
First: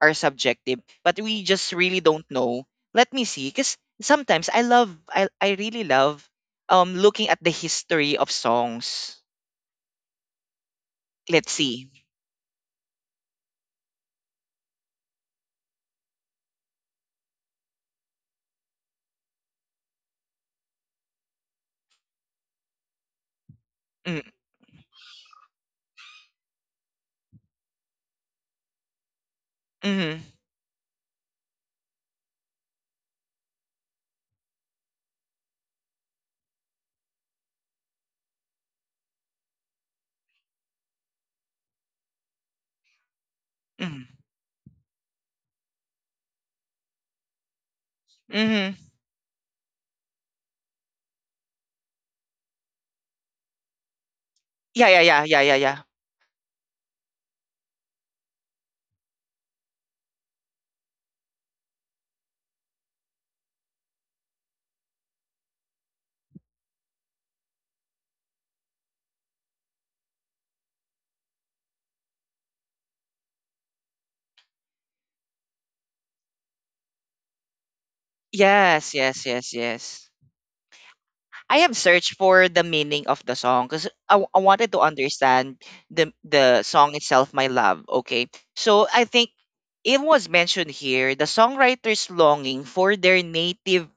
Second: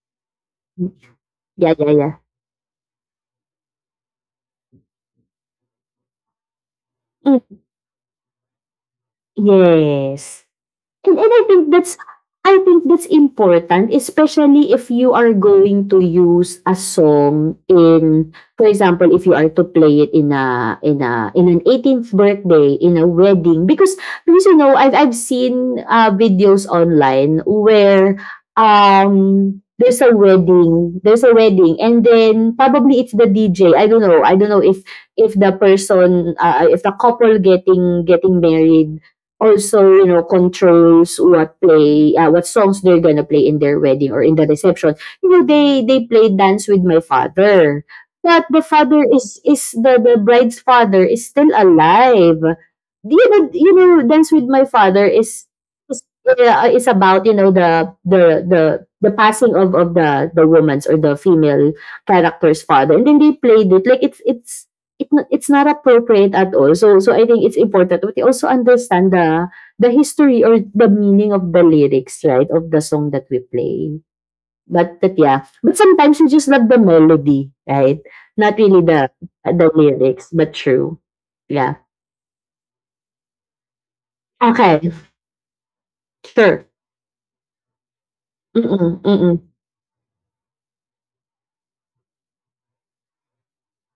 are subjective, but we just Yeah, yeah, really yeah. don't know. Let me see, because sometimes I really love, looking at the Mm, history of songs. yes. And and I Let's think see. that's I think that's important, especially if you are going to use a song in, for example, if you are to play it in a in a in an eighteenth birthday, in a wedding, because Mm, because you know I've seen videos online where mm, there's a wedding, and then probably it's the DJ. I don't know if the person if the couple getting getting married also, you know, controls what play, what songs they're gonna play in their mm, wedding or in the reception. You know, they play dance with my father. But the mm. father is the bride's father is still alive. You know, dance with my Yeah, yeah, father yeah, yeah, is yeah, yeah. Is about, you know, the the passing of the woman's or the female character's father, and then they played it like it's it no, it's not appropriate at all. So I think it's important that we also understand the history or the meaning of the lyrics, right, of the song that we play. But that, yeah, but sometimes we just love the melody, right? Not really Yes, yes, yes, the yes. lyrics, but true. I have Yeah. searched for the meaning of the song because I wanted to Okay. understand the Sure. song itself, My Love. Okay, so Mm-mm, I think mm-mm. it was mentioned here the songwriters longing for their native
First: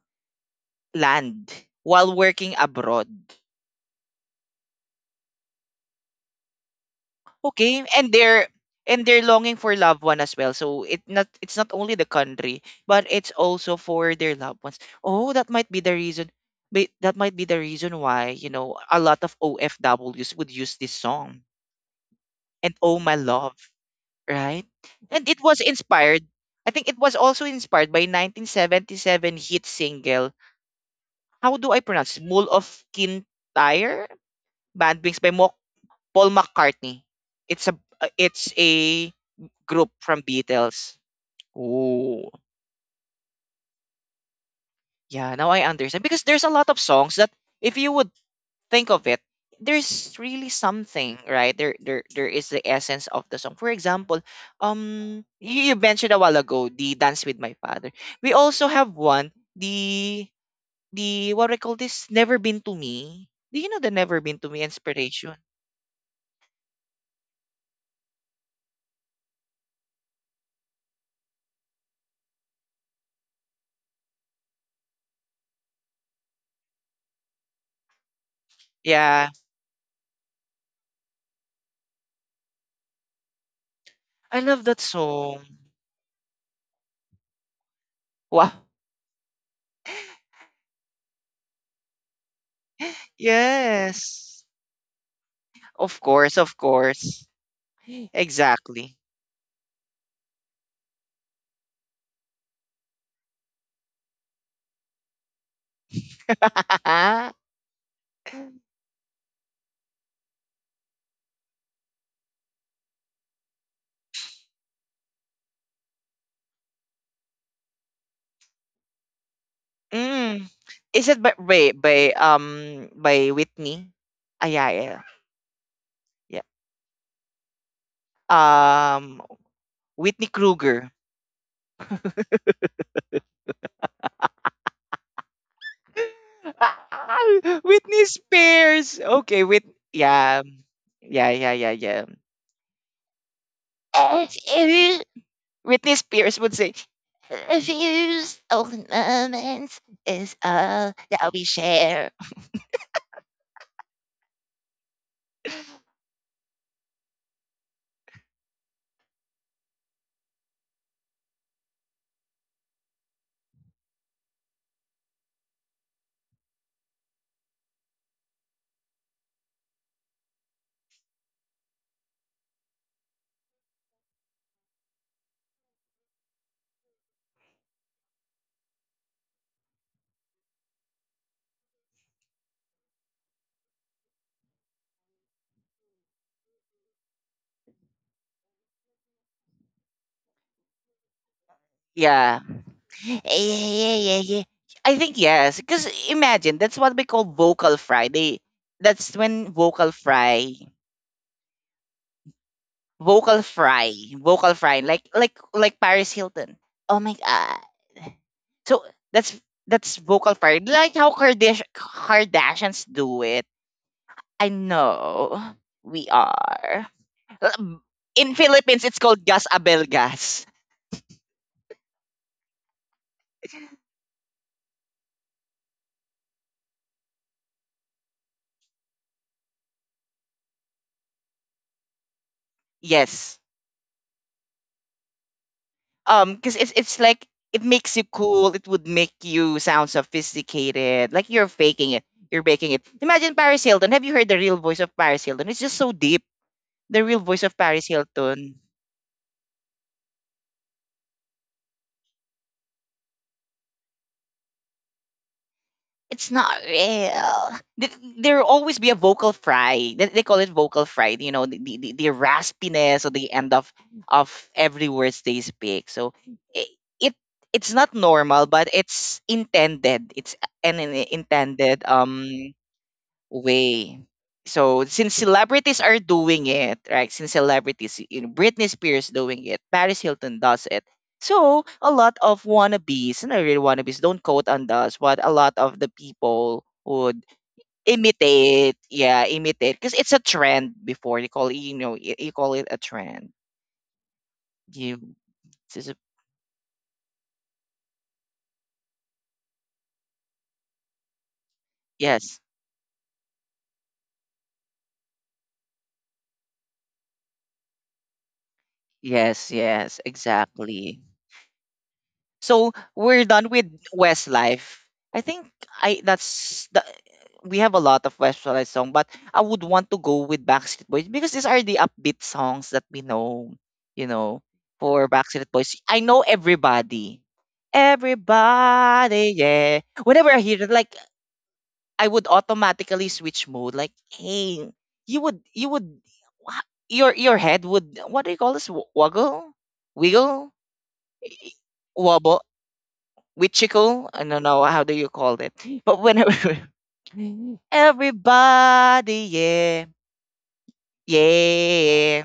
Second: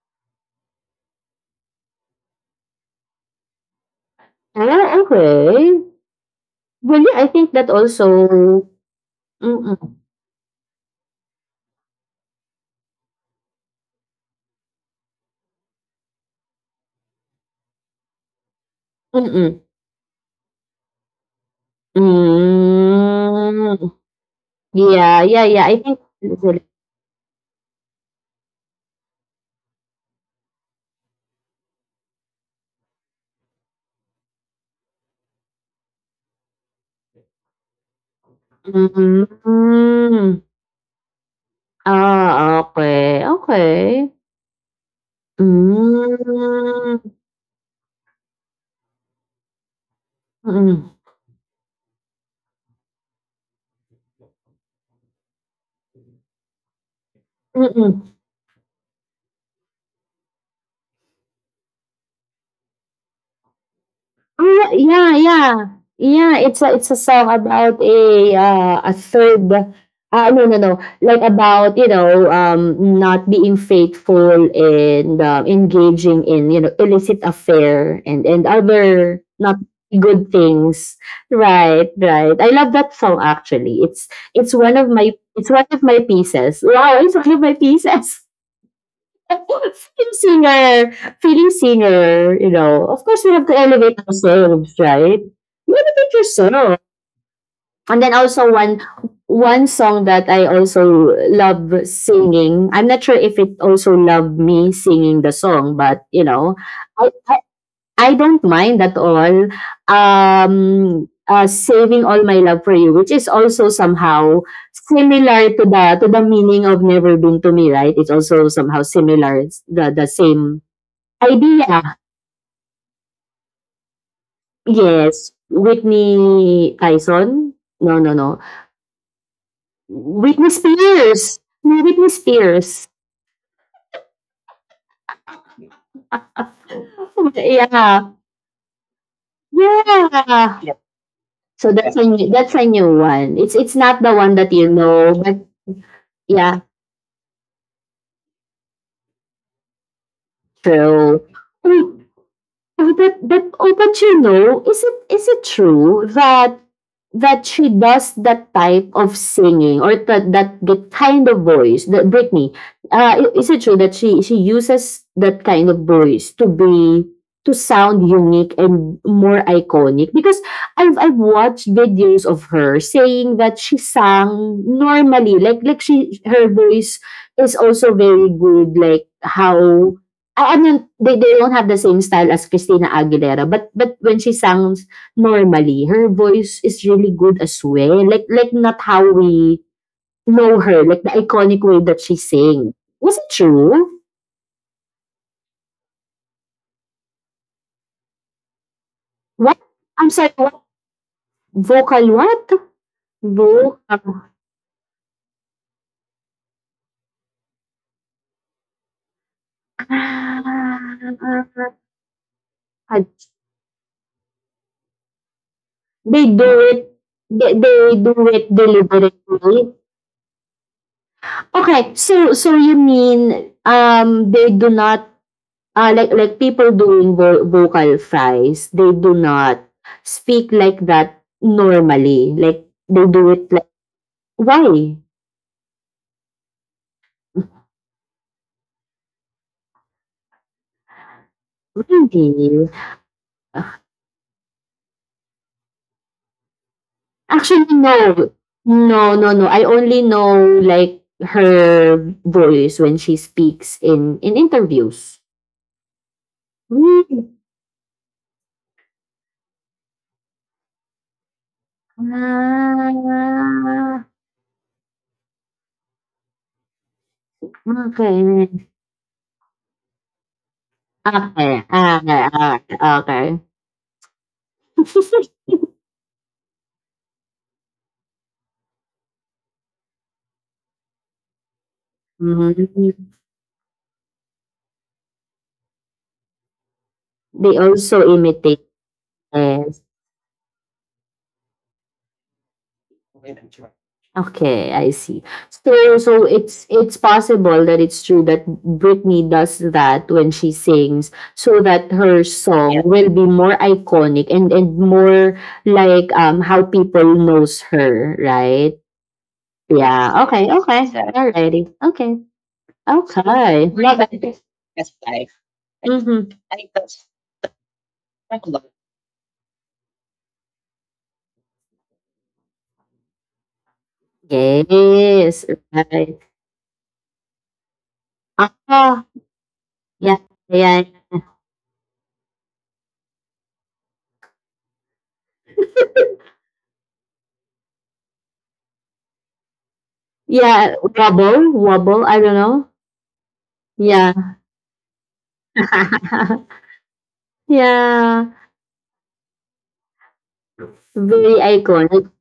land while working abroad. Ah, okay. Well, yeah, I think that Okay, and they're also. and they're longing for Mm-mm, loved one as well. So it not it's not only the country, but it's also for their loved ones. Oh, that might be the reason. That might be the reason why, a lot of mm-mm. OFWs would use this song and Oh My Love, Mm. right? Yeah, And it yeah, was yeah. I think. inspired, I think it was also inspired by 1977 hit single, how do I pronounce it? Mule of Kintyre? Bad Wings by Paul McCartney. It's a it's a group from Hmm, Beatles. Oh, ah, okey, okey. yeah, now I understand because there's a lot of Hmm, songs that, if you would think of it, there's really mm, something, right? There is the essence of the song. For example, you mentioned a while ago the Dance with My Father. mm. We also have one, the the what do I call this? Never Been to Me. Do you know the Never Been to Me Ah, yeah, inspiration? yeah. Yeah, it's a song about a third, ah, no, no, no, like about, you know, not being faithful and, engaging in, you know, illicit affair and other Yeah. not good things. Right, right. I love that song actually. It's I love that song. it's one of my pieces. Wow, it's one of my pieces. Wow. Feeling singer, feeling singer, you know, of course we have to elevate Yes. ourselves, right? You Of elevate course, of yourself. course. And then also Exactly. one song that I also love singing. I'm not sure if it also loved me singing the song, but you know, I, I don't mind at all um saving all my love for you, which is also somehow similar to the meaning of never been to me, right? It's also somehow similar. It's the Mm. same Is it by idea. Whitney? Ah, yeah, yeah, Yes. yeah. Whitney Tyson? No, no, no. Um, Whitney Whitney Kruger. Spears. No, Whitney Spears. Ah, Whitney Yeah. Spears. Okay, with yeah, Yeah. yeah, yeah, yeah, So yeah. That's a new one. It's not the one that you If know, you, but Whitney Spears would yeah. say, "If you own moments is all So, that we oh, share." oh, but you know, is it true that she does that type of singing, or that the kind of voice that Britney? Is it true that she uses that kind of voice to be, to sound unique and more iconic? Because I've watched videos of her saying that she sang normally, like like she, her voice is also very good, like how I mean, they don't have the same style as Christina Aguilera, but when she sounds normally, her voice is really good as well. Like like not how we know her, like the iconic way that she Yeah, sing. Was yeah, it yeah, true? yeah, yeah. I think yes, because imagine that's what we call vocal fry. They That's when What? vocal I'm sorry, fry, what? Vocal what? vocal fry, Vocal. vocal fry, like Paris Hilton. Oh my god! So that's that's vocal fry, like how Kardashians do it. I know we They do are, it. Um, They do in it Philippines. It's called gas deliberately. abel gas. Okay, so you mean they do not, ah, like like people doing vocal fries, they do not speak like that normally. Like, they do Yes, it like, "Why? Because it's like, it makes you cool, it would make you sound sophisticated, like you're faking it, you're Really?" making it. Imagine Paris Hilton. Have you heard the real voice of Paris Hilton? It's just so deep. The real voice of Actually, Paris no. Hilton, No, no, no. I only know, like, her voice when she speaks in interviews. it's not Really? real. There will always be a vocal fry, they call it vocal fry. You know, the raspiness or the end of Ah, of every words they speak, so it, it it's not normal, okay. but it's intended. It's an Okay, intended okay, okay, okay. way. So since celebrities are doing it, right? Since celebrities, Britney Spears doing it, Paris Hilton does it. So a lot of Mhm. wannabes, not really wannabes, don't quote on us, but a lot of the people would They also imitate, imitate, yeah, imitate, yes. because it's a trend before, you call it a trend. Okay, I You, see. This is a- So it's possible that it's true that Britney does that when she sings, so that her yes, song, yes, will be more iconic and more like, how people knows her, right? yes, yes, Yeah. Okay. Okay. exactly. Exactly. Alrighty. Okay. So we're done Okay. with Love it. Westlife. I think, I Mm-hmm. that's the, we have a lot of Westlife song, but I would want to go with Backstreet Boys because these are the upbeat songs that we know, you know, for Yes. Backstreet Boys. I Right. know everybody. Ah. Everybody, yeah. Yeah. Whenever I hear it, Yeah. like Yeah. I would automatically switch mode. Like, hey, you would you would your head would, what do you call this? Woggle? Wiggle? Yeah, Wobble. Wobble. I don't Wobble? know. With chickle. I Yeah. don't know how do you call it, but whenever Yeah. everybody, yeah, Very iconic. yeah,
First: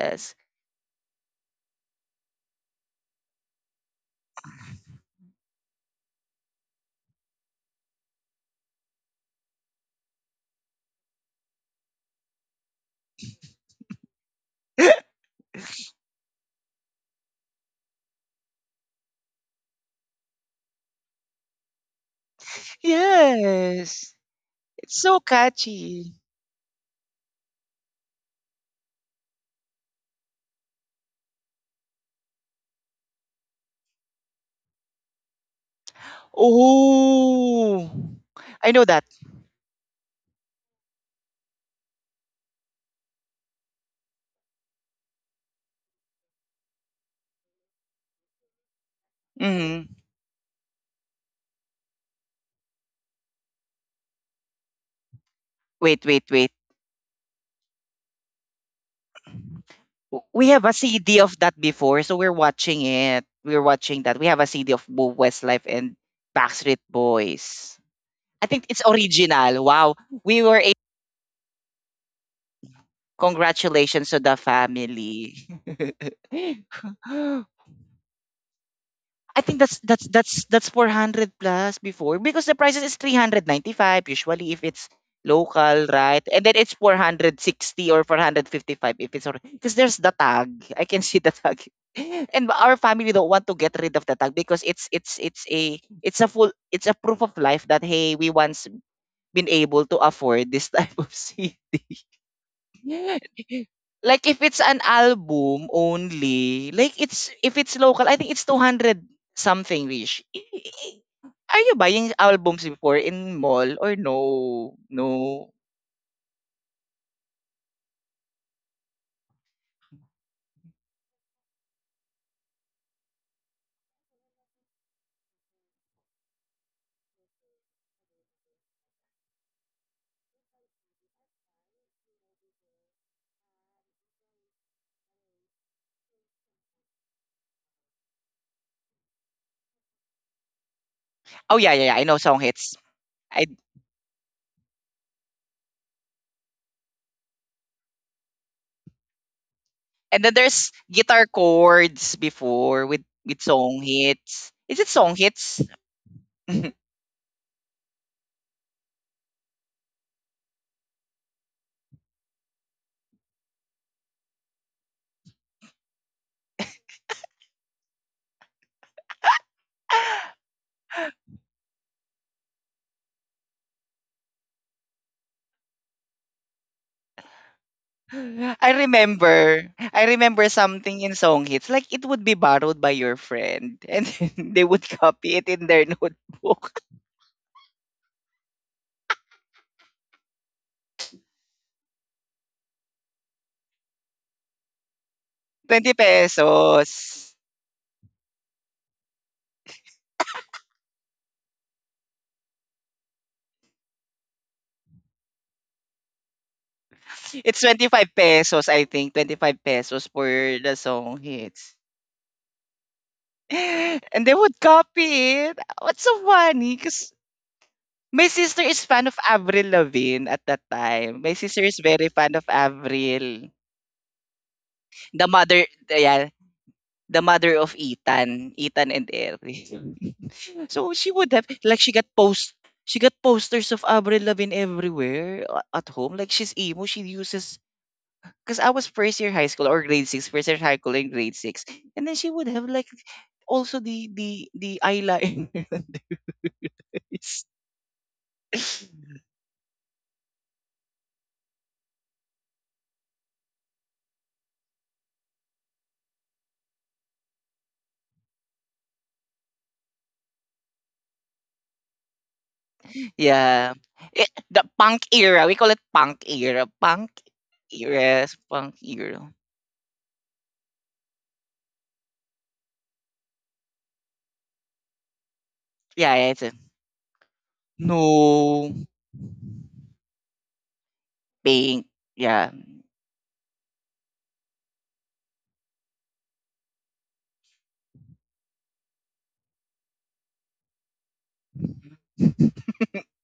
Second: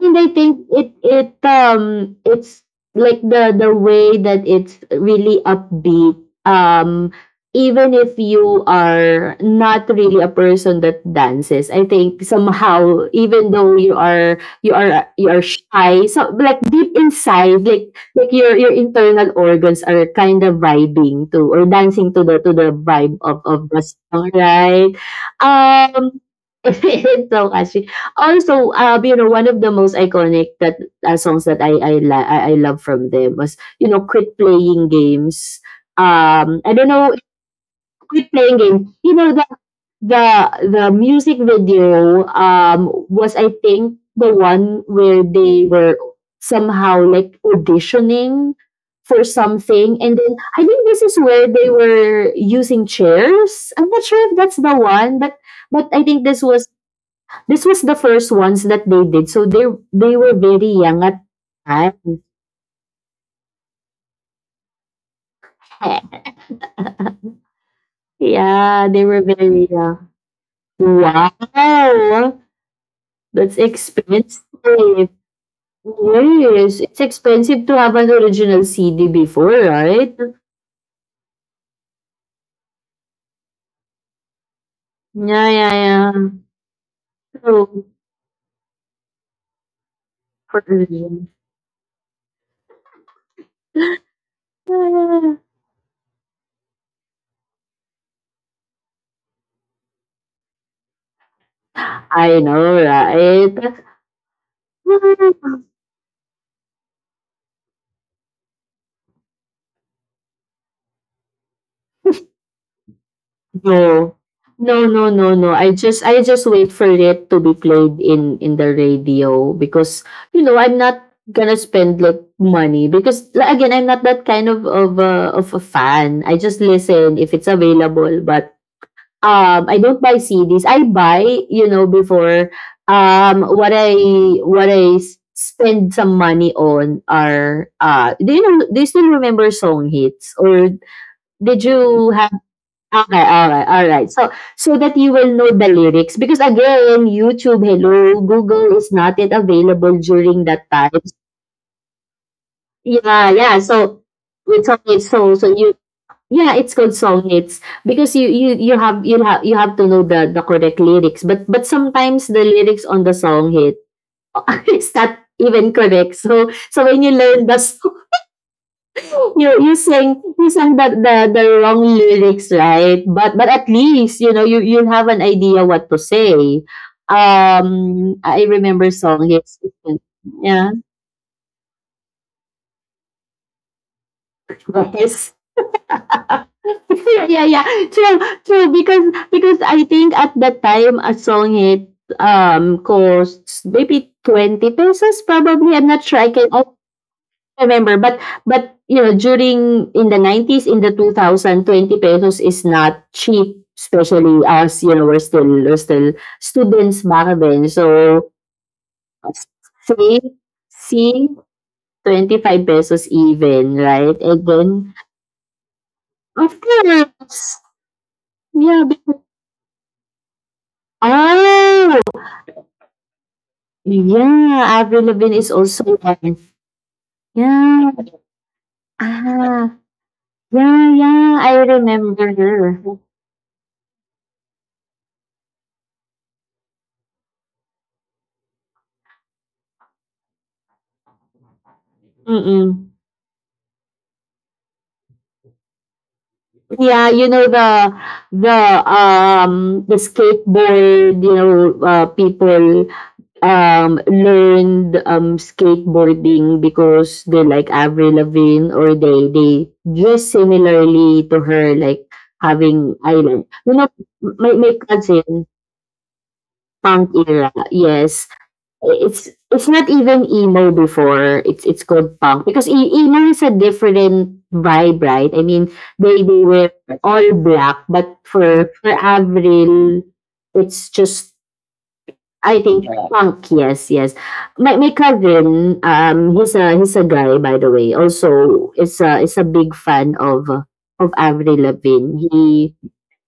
And I think it, it's like the way that it's really upbeat. Um Even if you are not really a person that dances, I think somehow even though you are, you are you are shy, so like deep inside, like like your internal organs are kind of vibing to or dancing to the vibe of the yes, song, right? it's so catchy. Um, Ito kasi also, you know, one of the most iconic that, songs that I, li- I love from them was, you know, quit playing games. I don't know, Oh, quit playing I know game, that. you know, the the the music video, was, I think, the one where they were somehow like auditioning for Hmm. something, and then I think this is where they were using chairs. I'm not sure if that's the one, but I Wait, wait, think this wait. was, this was the first ones that they did. So they were We have very a young CD at of that before, so time. we're watching it. We're watching that. We have a CD of both Westlife and Backstreet Boys. I think it's Yeah, they were original. very Wow, young. we were. Wow, that's Congratulations to the expensive. family. Yes, it's expensive to have an original CD I before, think that's that's right? that's that's 400 plus before because the prices is 395 usually if it's Yeah, yeah, local, yeah. right? And then it's So 460 or 455 if it's because there's the tag. for I can see me. the tag. And our family don't want to get rid of the tag because it's it's it's a it's a full, it's a proof of life that, hey, we once been able to afford this type of seat. I know, right? Like if it's an album only, like it's if it's local, I think it's 200 something Rish. Are you buying albums before in mall or No. no? No, no, no, no. No. I just wait for it to be played in the radio because, you know, I'm not gonna spend like money, because like, again, I'm not that kind of of a fan. I just listen if it's available, but I don't buy CDs. I buy, you know, before, what I, spend some money on are, uh, do you know, do you still remember song hits or Oh did yeah, yeah, yeah. I you? know song hits. Okay, I alright, alright. So that you will know the lyrics, because again, YouTube, hello, Google is not yet available and then during that there's time. guitar chords before with Yeah, with yeah. song So hits. it's Is on it its song so hits? you yeah, it's called songits, because you have, you have to know the correct lyrics. But sometimes the lyrics on the song hit is not even correct. So when you learn the you sang the wrong lyrics, right? But at least, you know, you have an idea what to say. I I remember song. Yes, remember. I remember yeah, something in song hits. Like it would be borrowed by your friend and then they would yes. copy it in their notebook. Yeah, yeah. True, true. Because I think at that time a song hit costs maybe 20 pesos, probably. I'm 20 not sure, I can pesos. remember, but you know, during in the 90s, in the two thousand, 20 pesos is not cheap, especially, as you know, we're still students back It's then. 25 So, pesos, I think. 25 pesos for the song save, hits. 25 pesos even, right? And they And would then, copy it. What's so of funny? Because course. my sister Yeah. is fan of Avril Lavigne at that time. My sister is very Oh, fan of Avril. yeah, Avril The Lavigne is mother, also yeah, there. the mother of Yeah, Ethan. Ethan and Eric. ah, So yeah, she would yeah, have I like remember her. she got posters of Avril Lavigne everywhere at home. Like she's emo, she uses because I was first year high school or grade six, first year high school and grade six, and then she would Mm-mm. have like also the eyeliner and the Yeah, you eyes. know the, the skateboard, you know, people learned skateboarding because they like Avril Lavigne, or they dress similarly to her, like having island you Yeah, know it, my the my punk cousin. era. We call it punk era. Punk Punk era, era. yes. Yes, punk It's era. it's not even emo before, it's called punk, because emo is a different vibe, right? I mean, Yeah, they yeah, they it's a, were all black, but for no for Avril, it's just, pink. Yeah, I think, punk. Yes, yes. My cousin, he's a guy, by the way. Also, is a big fan of, of Avril Lavigne. He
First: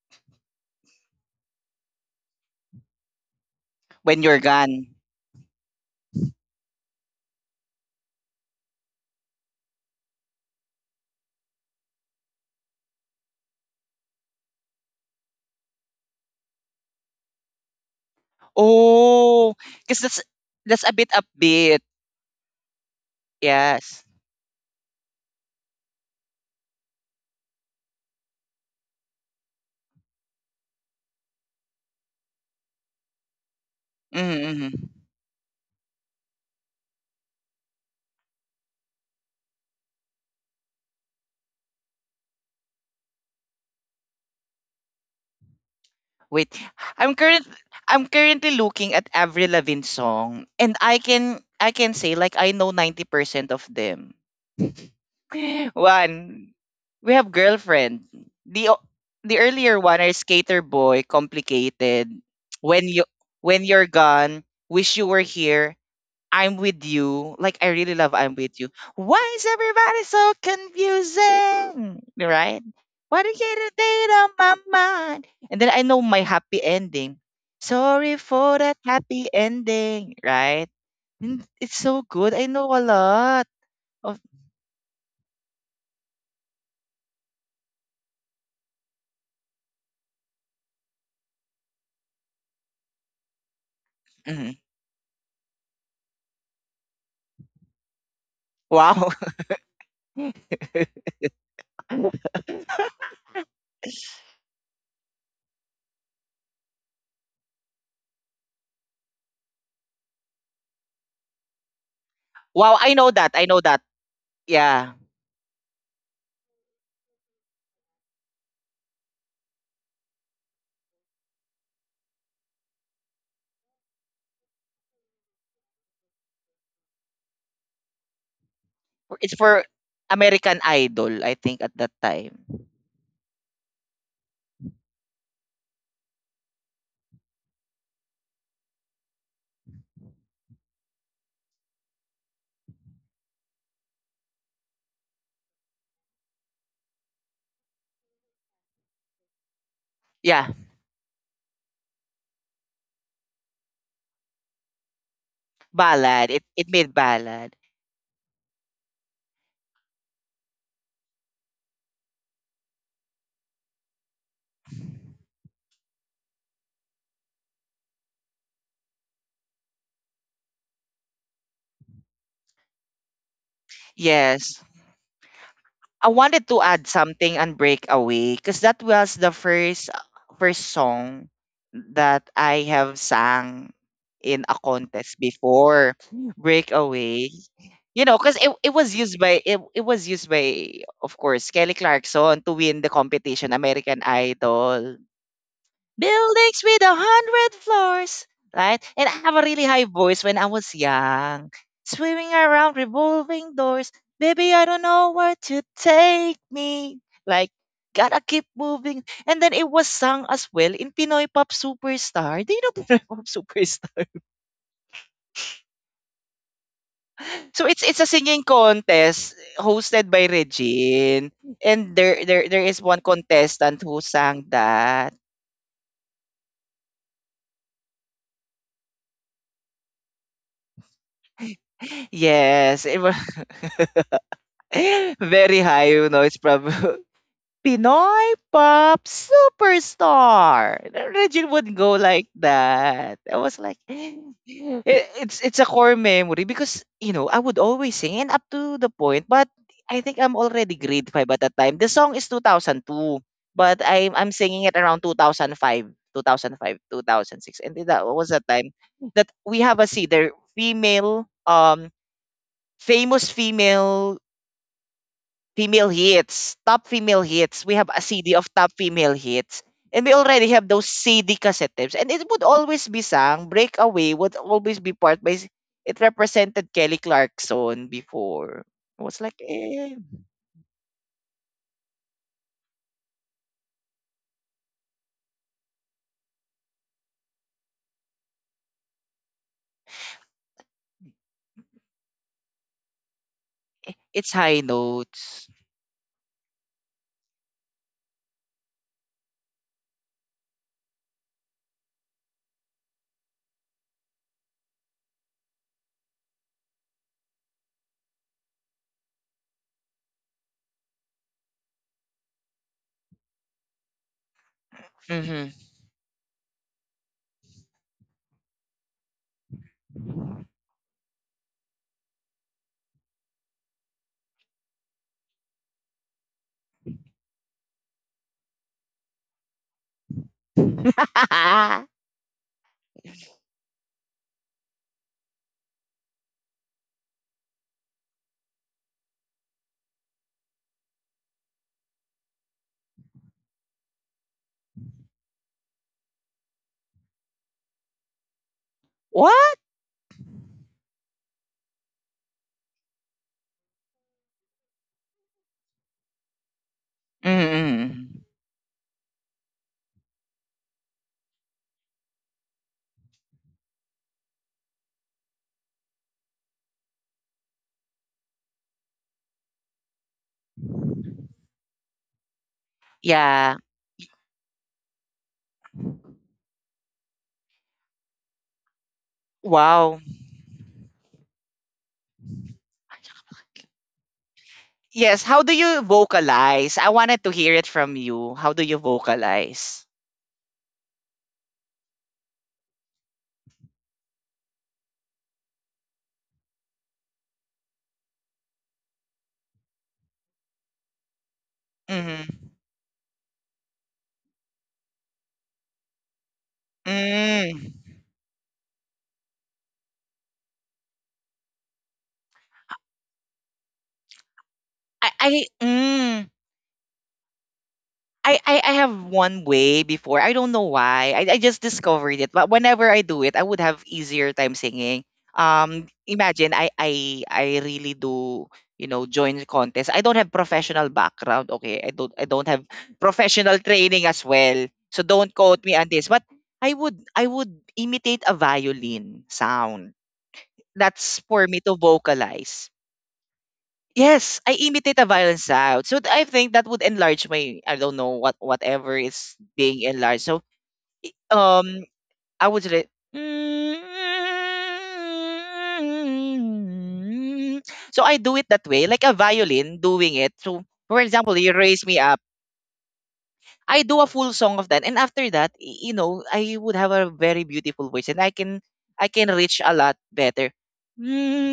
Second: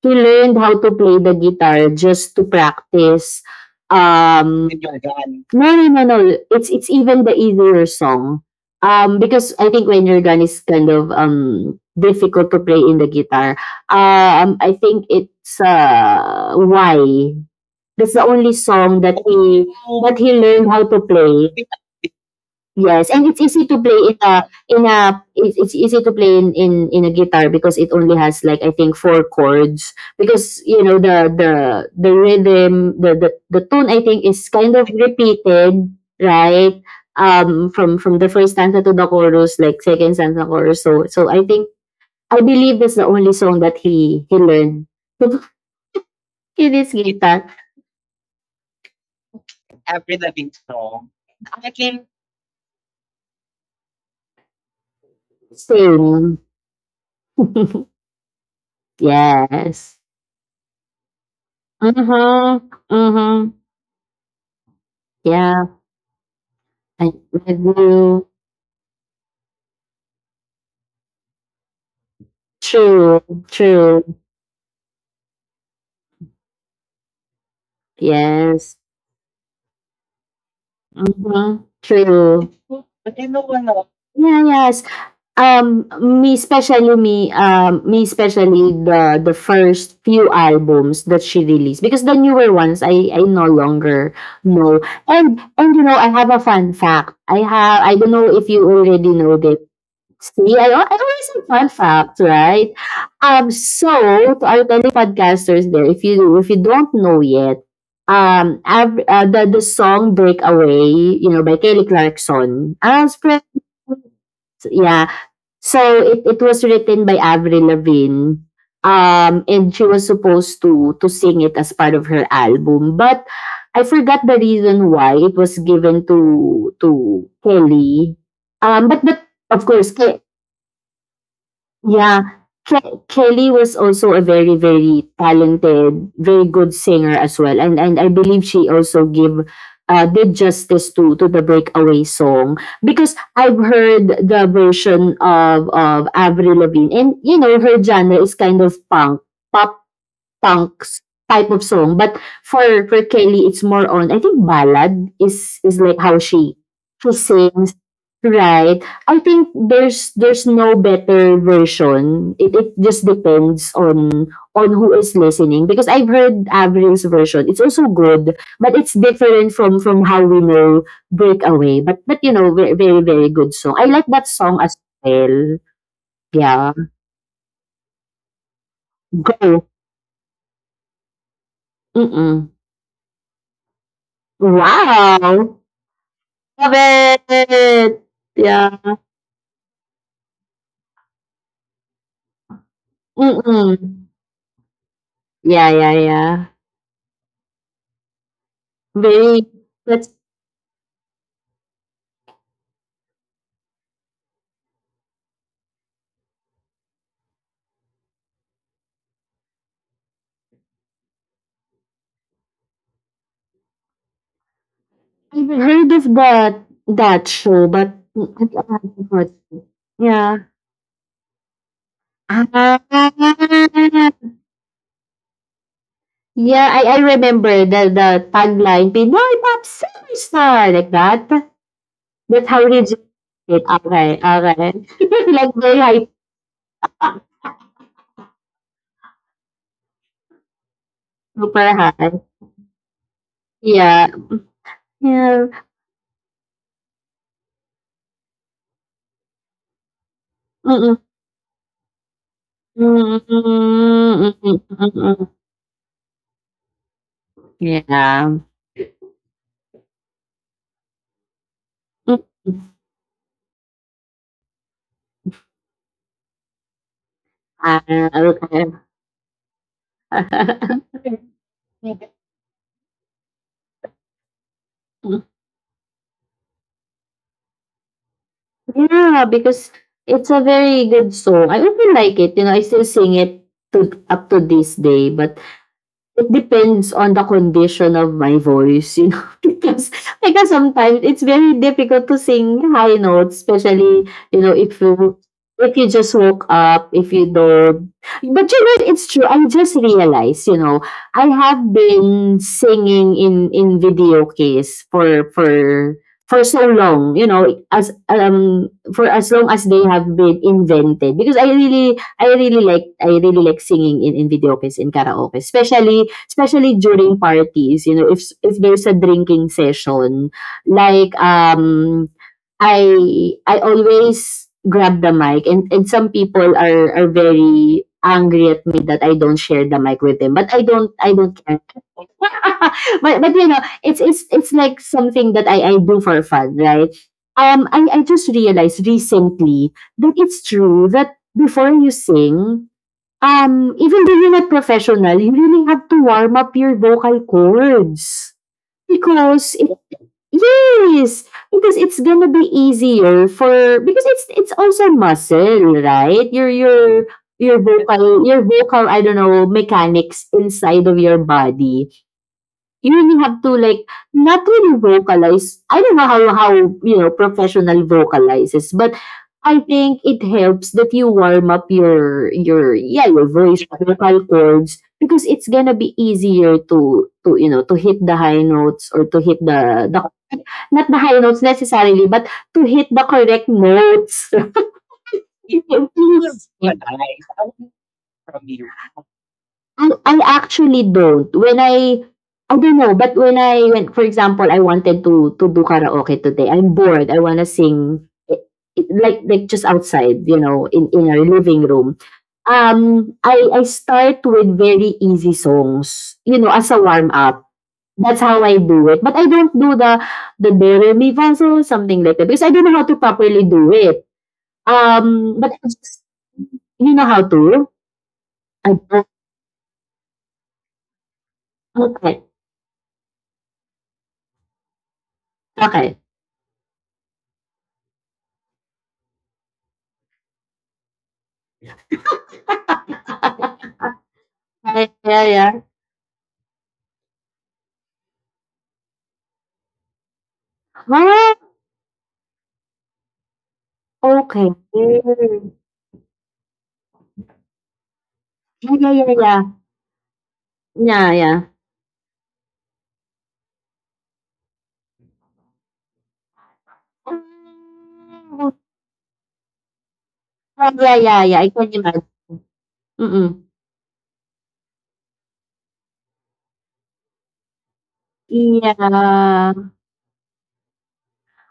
he learned how to play the guitar just to practice. when you're um gone. no, no, no, no. It's even the easier song, because I think when your gun is kind of difficult to play in the guitar. I think it's, why, that's the only song that Oh, because that he learned that's how a to bit play. upbeat. Yes, and it's easy to play Yes. in a it's easy to play in, in a guitar, because it only has, like, I think, four chords, because you know the, the rhythm, the tone, I think, Mm-hmm, is kind mm-hmm. of repeated, right? From the first stanza to the chorus, like second stanza, chorus. So I think, I believe that's the only song that he learned to Wait, play this I'm current guitar. I'm currently looking at Avril Lavigne song and I can say like I know 90% of them. One, Same. we have girlfriend. The o- the earlier one are Yes. Skater Boy, uh Complicated. huh When you uh huh when you're gone, Wish You Were Here, yeah. I'm with Ay, you. Like I really love I'm nag-new. with you. Why is everybody so confusing? Right? Why do you True, get a date on true, my mind? And then I know my happy ending. Sorry for that yes. happy ending, right? And it's Mhm, so good. I true. know a lot of Yeah, yes. Me, especially me, me, especially the first few albums that she released, because the newer ones I no longer mhm. know. And you know, I have a fun fact. I don't know if you Wow. already know this. See, I always have fun fact, right? So to our fellow podcasters there, if you don't know yet, the song "Breakaway," you know, by Kelly Wow, Clarkson. I know As that. I friends, know that. Yeah. yeah. So it was written by Avril Lavigne, and she was supposed to sing it as part of her album, but I forgot the reason why it was given to Kelly. Um, but It's for of course, Ke-. American Idol, I think, at that Yeah. time. Kelly was also a very, very talented, very good singer as well. And I believe she also give, did justice to the "Breakaway" song, because I've heard the version of Avril Lavigne, and you know her genre is kind of punk pop, Yeah. punks type of song. But for Kelly, it's more on, I think, ballad is like how Ballad. It she it made she ballad. sings. Right. I think there's no better version. It just depends on who is listening, because I've heard Avery's version. It's also good, but it's different from how we know "Breakaway." But you know, very, very, very good song. I like that Yes. song as well. I wanted to Yeah. add something on Breakaway because that was the Go. First song that Mm-mm. I have sang in a contest Wow. before. Love Breakaway. it. You know, because Yeah. It, it was used by of course Kelly Clarkson to win the competition American Mm-mm. Idol Yeah, yeah, yeah. buildings with a hundred floors, right? And I have a Very. really high That's... voice when I was young, swimming around revolving doors. Baby, I don't know where to take me. Like, gotta keep moving. And then it was sung as well in Pinoy Pop Superstar. Do you know Pinoy Pop Superstar? I've heard of that So show, but it's a singing I haven't contest watched it. hosted by Yeah. Regine. And there is one contestant who Ah, sang that. yeah, I remember the tagline "Pinoy Pop Superstar," like that. That's how Yes, it legit was it. Okay, okay. Like very very high, you high. know. It's probably Pinoy Pop Superstar. Regine Super would go high. like that. I was like, Yeah. It's Yeah. A core memory because you know I would always sing and up to the point. But I think I'm already Mm-mm. grade five at that time. The song is 2002, but I'm singing it around 2005, 2005, 2006, and that was Yeah. a time that we have a see there female Mm. famous female hits, top female hits. We Ah, have a CD of top okay. female hits. And we already have those CD cassette tapes. And it would always be sang. Breakaway would always be part by... It represented Kelly Clarkson before. I was Yeah, like, because eh, it's a very good song. I really like it, you know, I still sing it to up to this day, but... It depends on the condition of my voice, you know. Because sometimes it's very difficult to sing high notes, especially, it's you know, high if you notes. if you just woke up, if you don't. But you know, it's true. I just realized, you know, I have been singing in video case for so long, you know, as for as long as they have been invented. Because I really like singing in, video case, in karaoke, Hmm. especially, during parties, you know, if there's a drinking session, like, I always grab the mic, and, some people are very angry at me that I don't share the mic with them. But I don't care. But you know, it's like something that I do for fun, right? I just realized recently that it's true that, before you sing, even though you're not professional, you really have to warm up your vocal cords. What? Because it Yes, because it's gonna be easier for, because it's also muscle, right? Your Mm-hmm. vocal your vocal, I don't know, mechanics inside of your body. You really have to, like, not really vocalize. I don't know how you know professional vocalizes, but I think it helps that you warm up your yeah, Yeah. Your vocal cords, because it's gonna be easier to, you know, to hit the high notes, or to hit the Wow. the not the high notes necessarily, but to hit the correct notes. Yes. How do Yes. you Please. vocalize? Bye. I wanted to hear it from you. How do you vocalize? I actually don't. When I don't know, but when, for example, I wanted to do karaoke today, I'm bored, I wanna sing, I like, just outside, you know, in our living room. Mm-hmm. I start with very easy songs, you know, as a warm up. Mm. That's how I do it, but I don't do the "Do, Re, Mi, Fa, Sol," something like that, because I don't know how to properly do it. I I But I just... mm, You know how to? I I have don't? one way before. I don't know why. I just discovered Okay. it. But whenever I do it, I would have easier time singing. Okey. Imagine I really do you know join the contest. I don't have professional background. Okay, I don't have professional training as well. Yeah, So yeah, don't yeah. quote me on this. But I would imitate a violin sound. That's Huh? for me to vocalize. Yes, Okay. I imitate Yeah, a violent yeah, sound. So I think that would enlarge my I don't know what whatever yeah, is yeah. being enlarged. So Yeah, yeah. um I would say "mm-hmm." So I do it that way, like a violin doing it. So Mm, yeah, for yeah, example, yeah. I you can raise me imagine. up. Mm-mm. I do a full song of that, and after that, you know, I would have a very beautiful voice, and Yeah, I can reach a lot better.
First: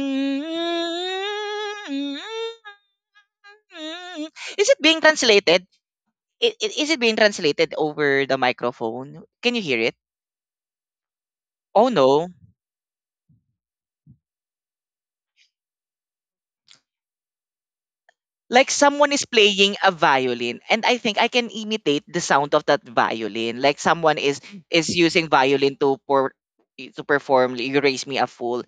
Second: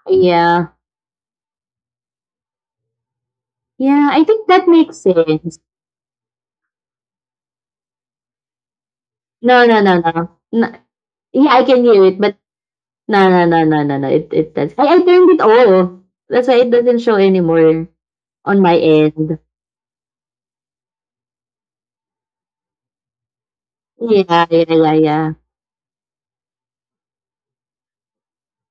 yeah, yeah. I Mm. think that Is it makes being sense. translated? I Is it being translated over the microphone? Can you No, no, hear it? no, no. No, yeah, I can Oh hear it, no. but no, no, no, no, no, no. It does. I turned it all. That's why it doesn't show anymore on Like my someone is end. playing a violin and I think I can imitate the sound of that violin. Like someone Yeah, yeah, yeah, is yeah, using violin to perform like, You Raise Me a Fool.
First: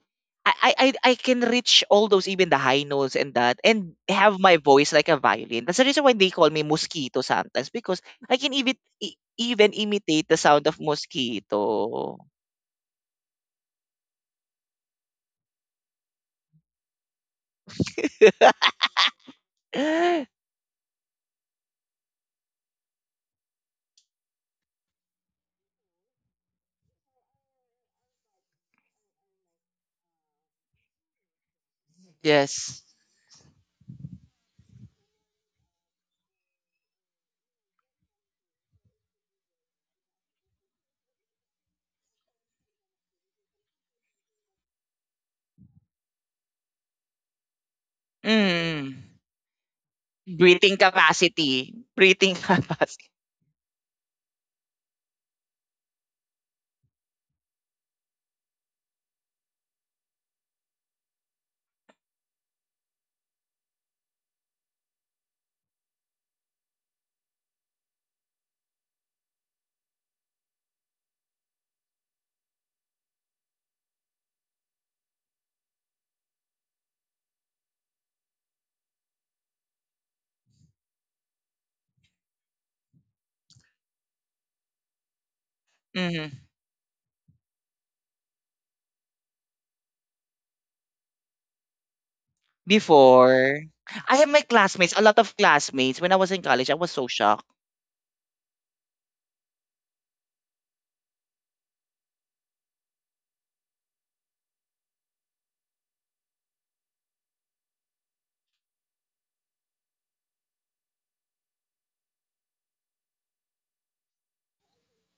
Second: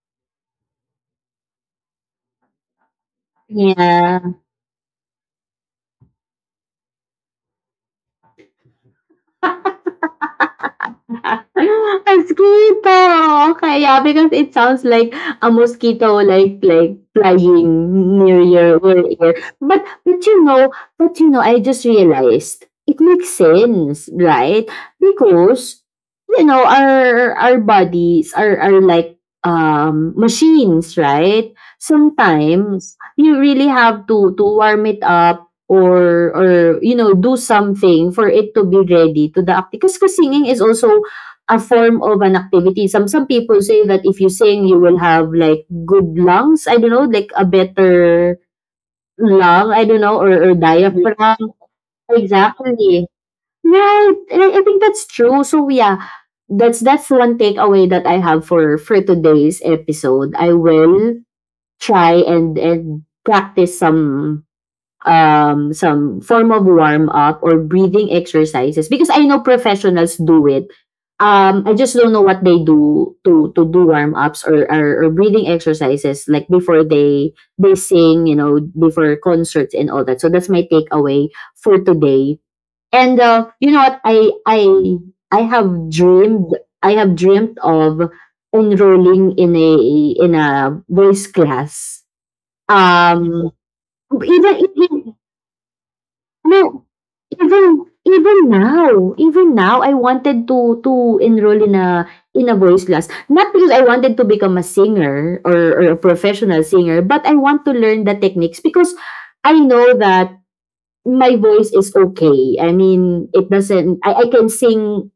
I can reach all those even the high notes and that and yeah. have my voice like a violin. That's the reason why they call me mosquito sometimes because I can even even imitate the sound of A mosquito. mosquito, okay, yeah, because it sounds like a mosquito, like flying near your ear. But you know, I just realized it makes sense, right? Because you know, our bodies are like, machines, right? Yes. Sometimes you really have to warm it up, or, you know, do something for it to be ready to the act, because singing is also a form of an activity. Some people say that if you sing, you will have, like, good lungs. I don't know, like a better Mm. lung. I don't know, or, Breathing diaphragm. capacity. Breathing Exactly. capacity. Right. And I think that's true. So yeah, that's one takeaway that I have for today's episode. I will try and practice some, some form of warm up or breathing exercises, because I know professionals do it. I just don't know what they do to do warm ups, or, or breathing exercises, like before they sing, you know, before concerts and all that. So that's my takeaway for today. And, you know what? I have Mm. dreamed I have dreamt of enrolling in a voice class. Um, Before, I have my even, classmates, a even lot of classmates. When I was in college, I No, was so shocked. even even now, I wanted to enroll in a voice class. Not because I wanted to become a singer or a professional singer, but I want to learn the techniques, because I know that my voice is okay. I mean, it doesn't... I can sing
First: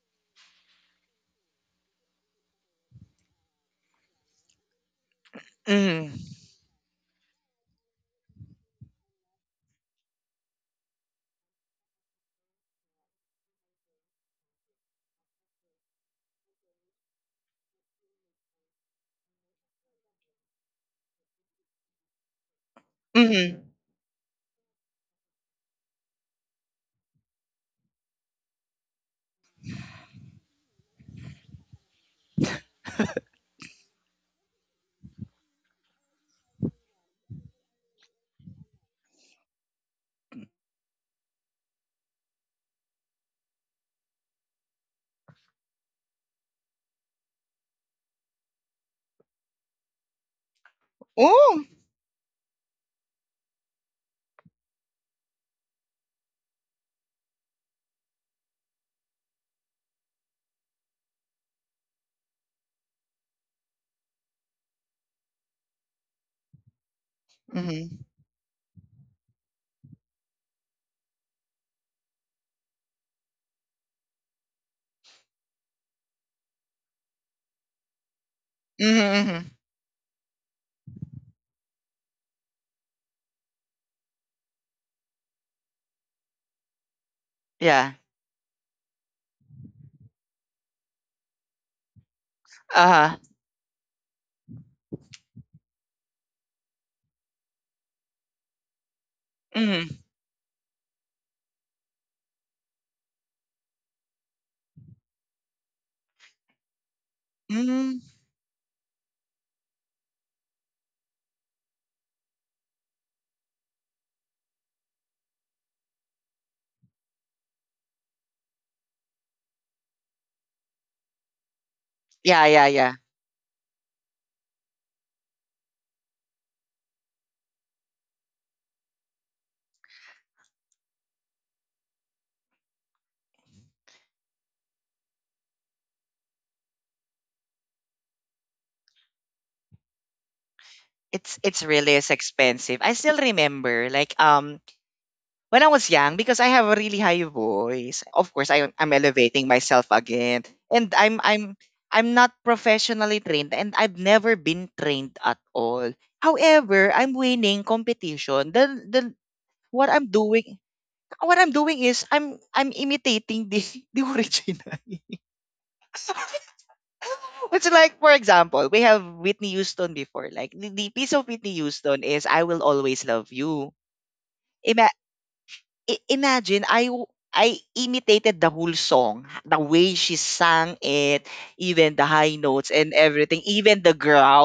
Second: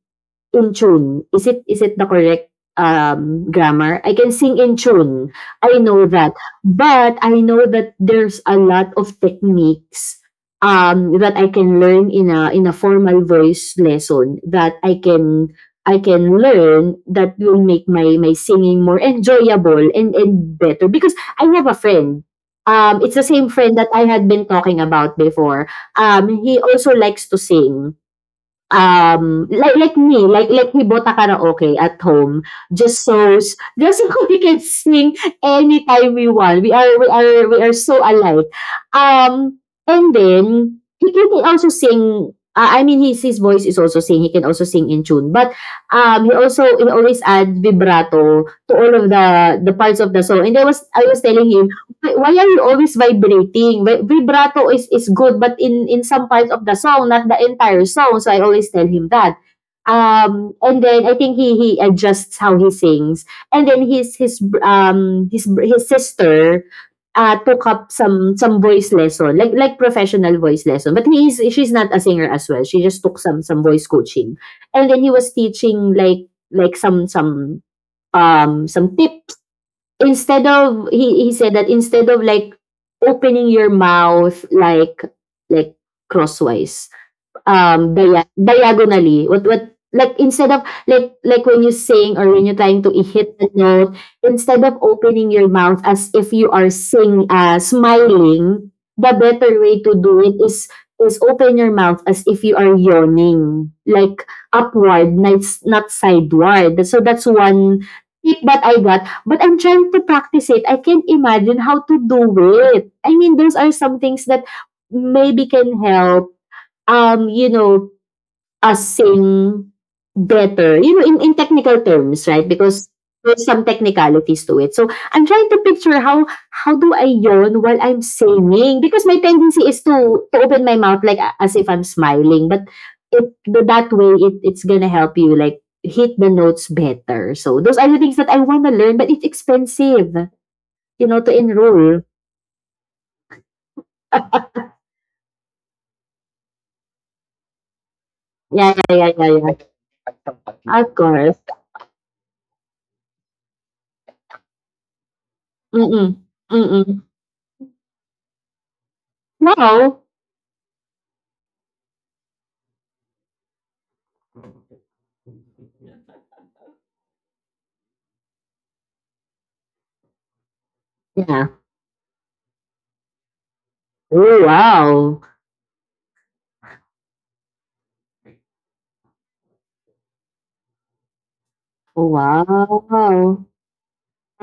in tune? Is it the correct, grammar? I can sing in tune. I know Mm. that, but I know that there's a lot of techniques, that I can learn in a formal voice lesson, that I can learn, that will make my singing more enjoyable and better, because I have a friend. It's the same Mm. friend that I had been talking about before. He also likes to sing, like, me, like, we bought a karaoke at home, just so just so we can sing anytime we want. We are so alike. Um, and then he can also sing. I mean, his voice is also sing. He can also sing in tune, but he always add vibrato to all of the parts of the song. And I was telling Oh. him, why are you always vibrating? Vibrato is good, but in some parts of the song, not the entire song. So I always tell him that. And then I think he adjusts how he sings. And then his his br- um his br- his sister took up Mm. Some voice lesson, like professional voice lesson. But he is she's not a singer as well. She just took some voice coaching. And then he was teaching like some tips, Mm. instead of he said that, instead of like opening your mouth like, like crosswise, Yeah. Diagonally, what what like, instead of like when you sing or when you're trying to Uh-huh. hit the note, instead of opening your mouth as if you are sing smiling, the better way to Mm. do it is open your mouth as if you are yawning, like upward, not sideward. So that's one Mm. tip that I got, but I'm trying to practice it. I can't imagine how to do it. I mean, those are some things that maybe can help, you know, us saying better, you know, in, technical terms, Yeah, right? yeah, Because yeah. there's some technicalities to it. So I'm trying to picture, how do I yawn while I'm singing? Because my tendency is to open my mouth like, as if I'm smiling, but but that way it's gonna help you like hit the notes better. So those are the things that I want to learn, but it's expensive, you know, to It's really enroll. is expensive. I still remember like when I was young, because I have a really high voice, of course Yeah, I'm yeah, yeah, yeah, elevating yeah. myself again, and Of course. I'm not professionally trained, and I've never been trained at all. Mm-mm. However, Mm-mm. I'm winning competition. The What Wow. I'm doing what I'm doing is I'm imitating the the original. It's like, for example, we have Whitney Houston before. Like, the piece of Yeah. Whitney Houston is I Will Always Love You. Oh, wow. Imagine I imitated the whole song, the way she sang it, even the Oh, high notes and everything, wow. even the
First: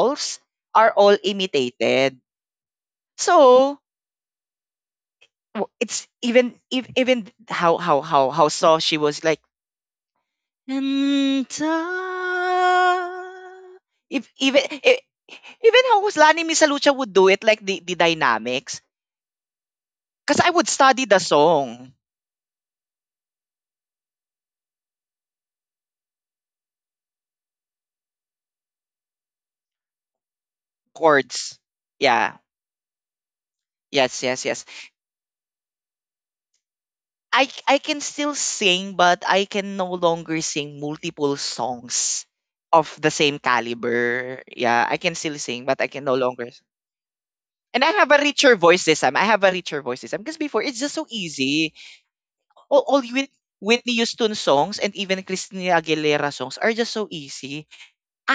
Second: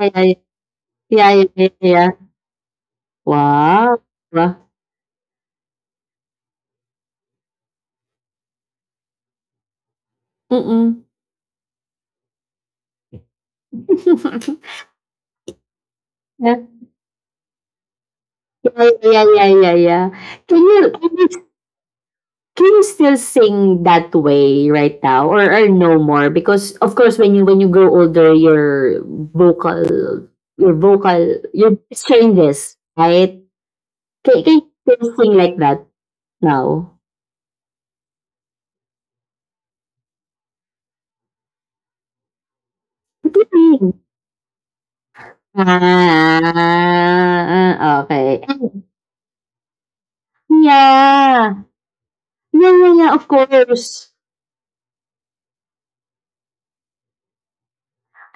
Yeah, yeah, yeah, are all yeah, yeah, yeah, yeah. imitated. So Wow. Wow. It's even if even how soft she was like Mm-mm. and I-" if even even how Lani Yeah, yeah, Misalucha would do it like the dynamics yeah, yeah, yeah, yeah. because I Can would you study can the you song can you still sing that way right now, or, no more? Because of course, when when you grow older, your vocal, your vocal chords. your voice Yeah. changes, right? Yes, Can, yes, yes. you still sing like that now? I can still sing, but I can no longer sing multiple songs of the same caliber. Yeah, I can still sing, Mm. but I can no longer. S- And I Ah, have a okay. richer voice this time. I have a richer voice this time because before it's just so Yeah. easy. Yeah, All, yeah, all yeah, of Whit- Whitney course. Houston songs and even Christina Aguilera songs are just so easy.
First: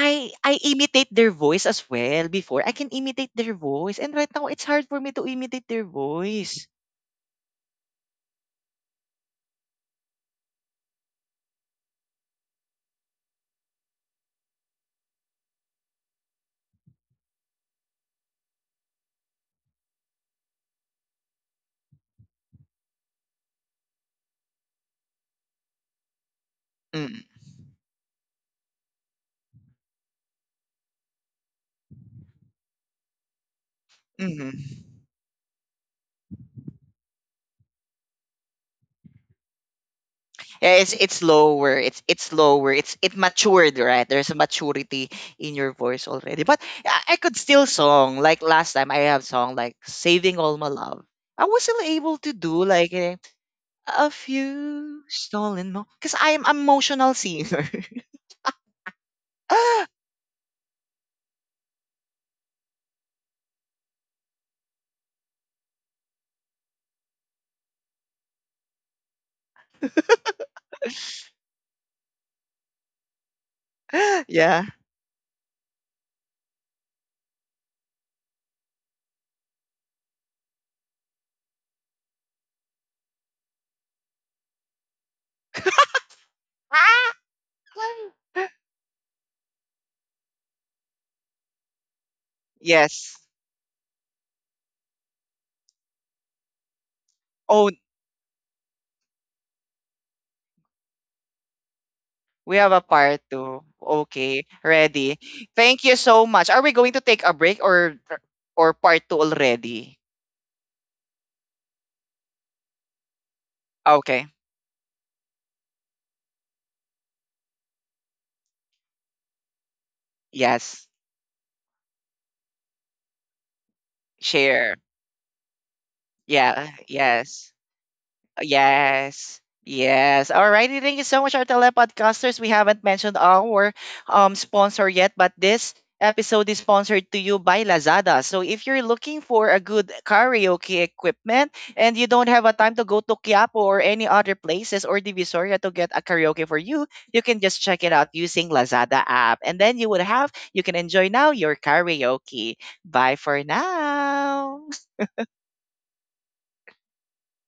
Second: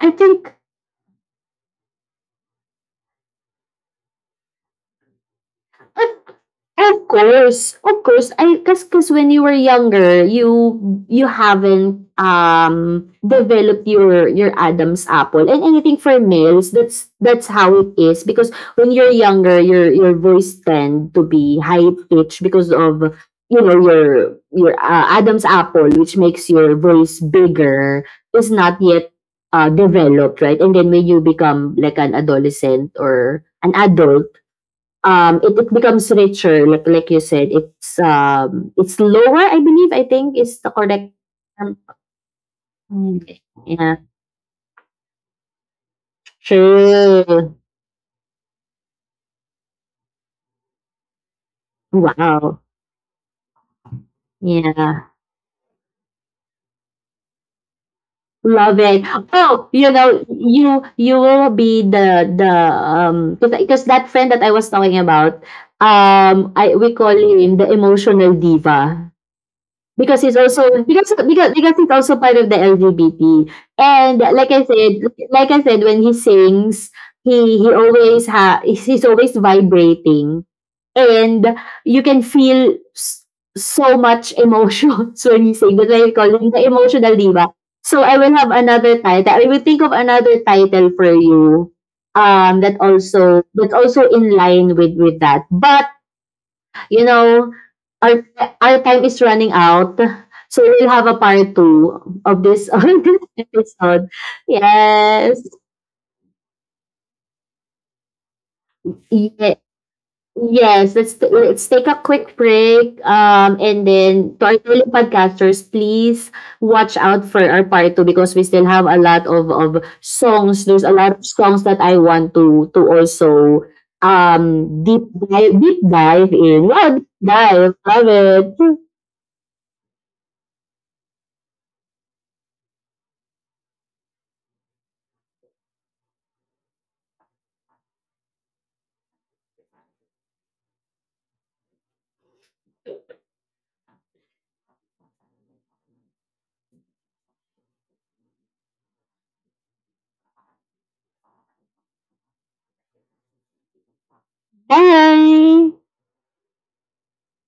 I think I imitate their voice as well before. I can imitate their voice, and right now it's hard for me to imitate their voice. Of course, I cause cause when you were younger, you haven't developed your Adam's apple and anything for males. That's how it is, because when you're younger, your voice tend to be high pitched because of, you know, your Adam's apple, which makes your voice Mm, bigger, is not yet developed, right? And then when you become like an adolescent or an adult, mm-hmm. It, becomes richer, like you said. It's it's lower, I believe. I think is the Yeah, correct it's term. lower. It's lower. It's it Mm, matured, yeah, right? There's a maturity in your voice already. But I could true. still song like last time. I have song like "Saving All My Love." I was still able to Wow. do like eh, a few Yeah, stolen mo because I am emotional singer. love it. Oh, you know, you will be the, because that friend that I was talking about, um i we call him the emotional diva. Because he's also, because he's also part of the LGBT. And like Yeah. I said, when he sings, he's always vibrating, and you can feel so much emotions when he sings. That's why I call him the emotional diva. So I will have another title. I will think of another title for you. That Yes. also, that's also in line with that. But you know, Oh, our our time is running out, so we'll have a part two of we this have a of this part two. episode. Okay, ready. Yes. Thank you so much. Are we going to take a break or part two Ye- already? Yes, let's take a quick break. Um, and Okay. then to our fellow podcasters, please watch out for our part two, because we still have a lot of songs. There's Yes. a lot of songs that I want to also Share. Deep dive, in. Yeah. Wow, deep Yes. dive, love it. Yes. Yes. Alrighty, thank you so much, our telepodcasters. We haven't mentioned our sponsor yet, but this episode is sponsored to you by Lazada. So if you're looking for a good karaoke equipment and you don't have a time to go to Quiapo or any other places or Divisoria to get a karaoke for you, you can just check it out using Lazada app. And then you would have you can enjoy now your karaoke. Bye for now. Bye.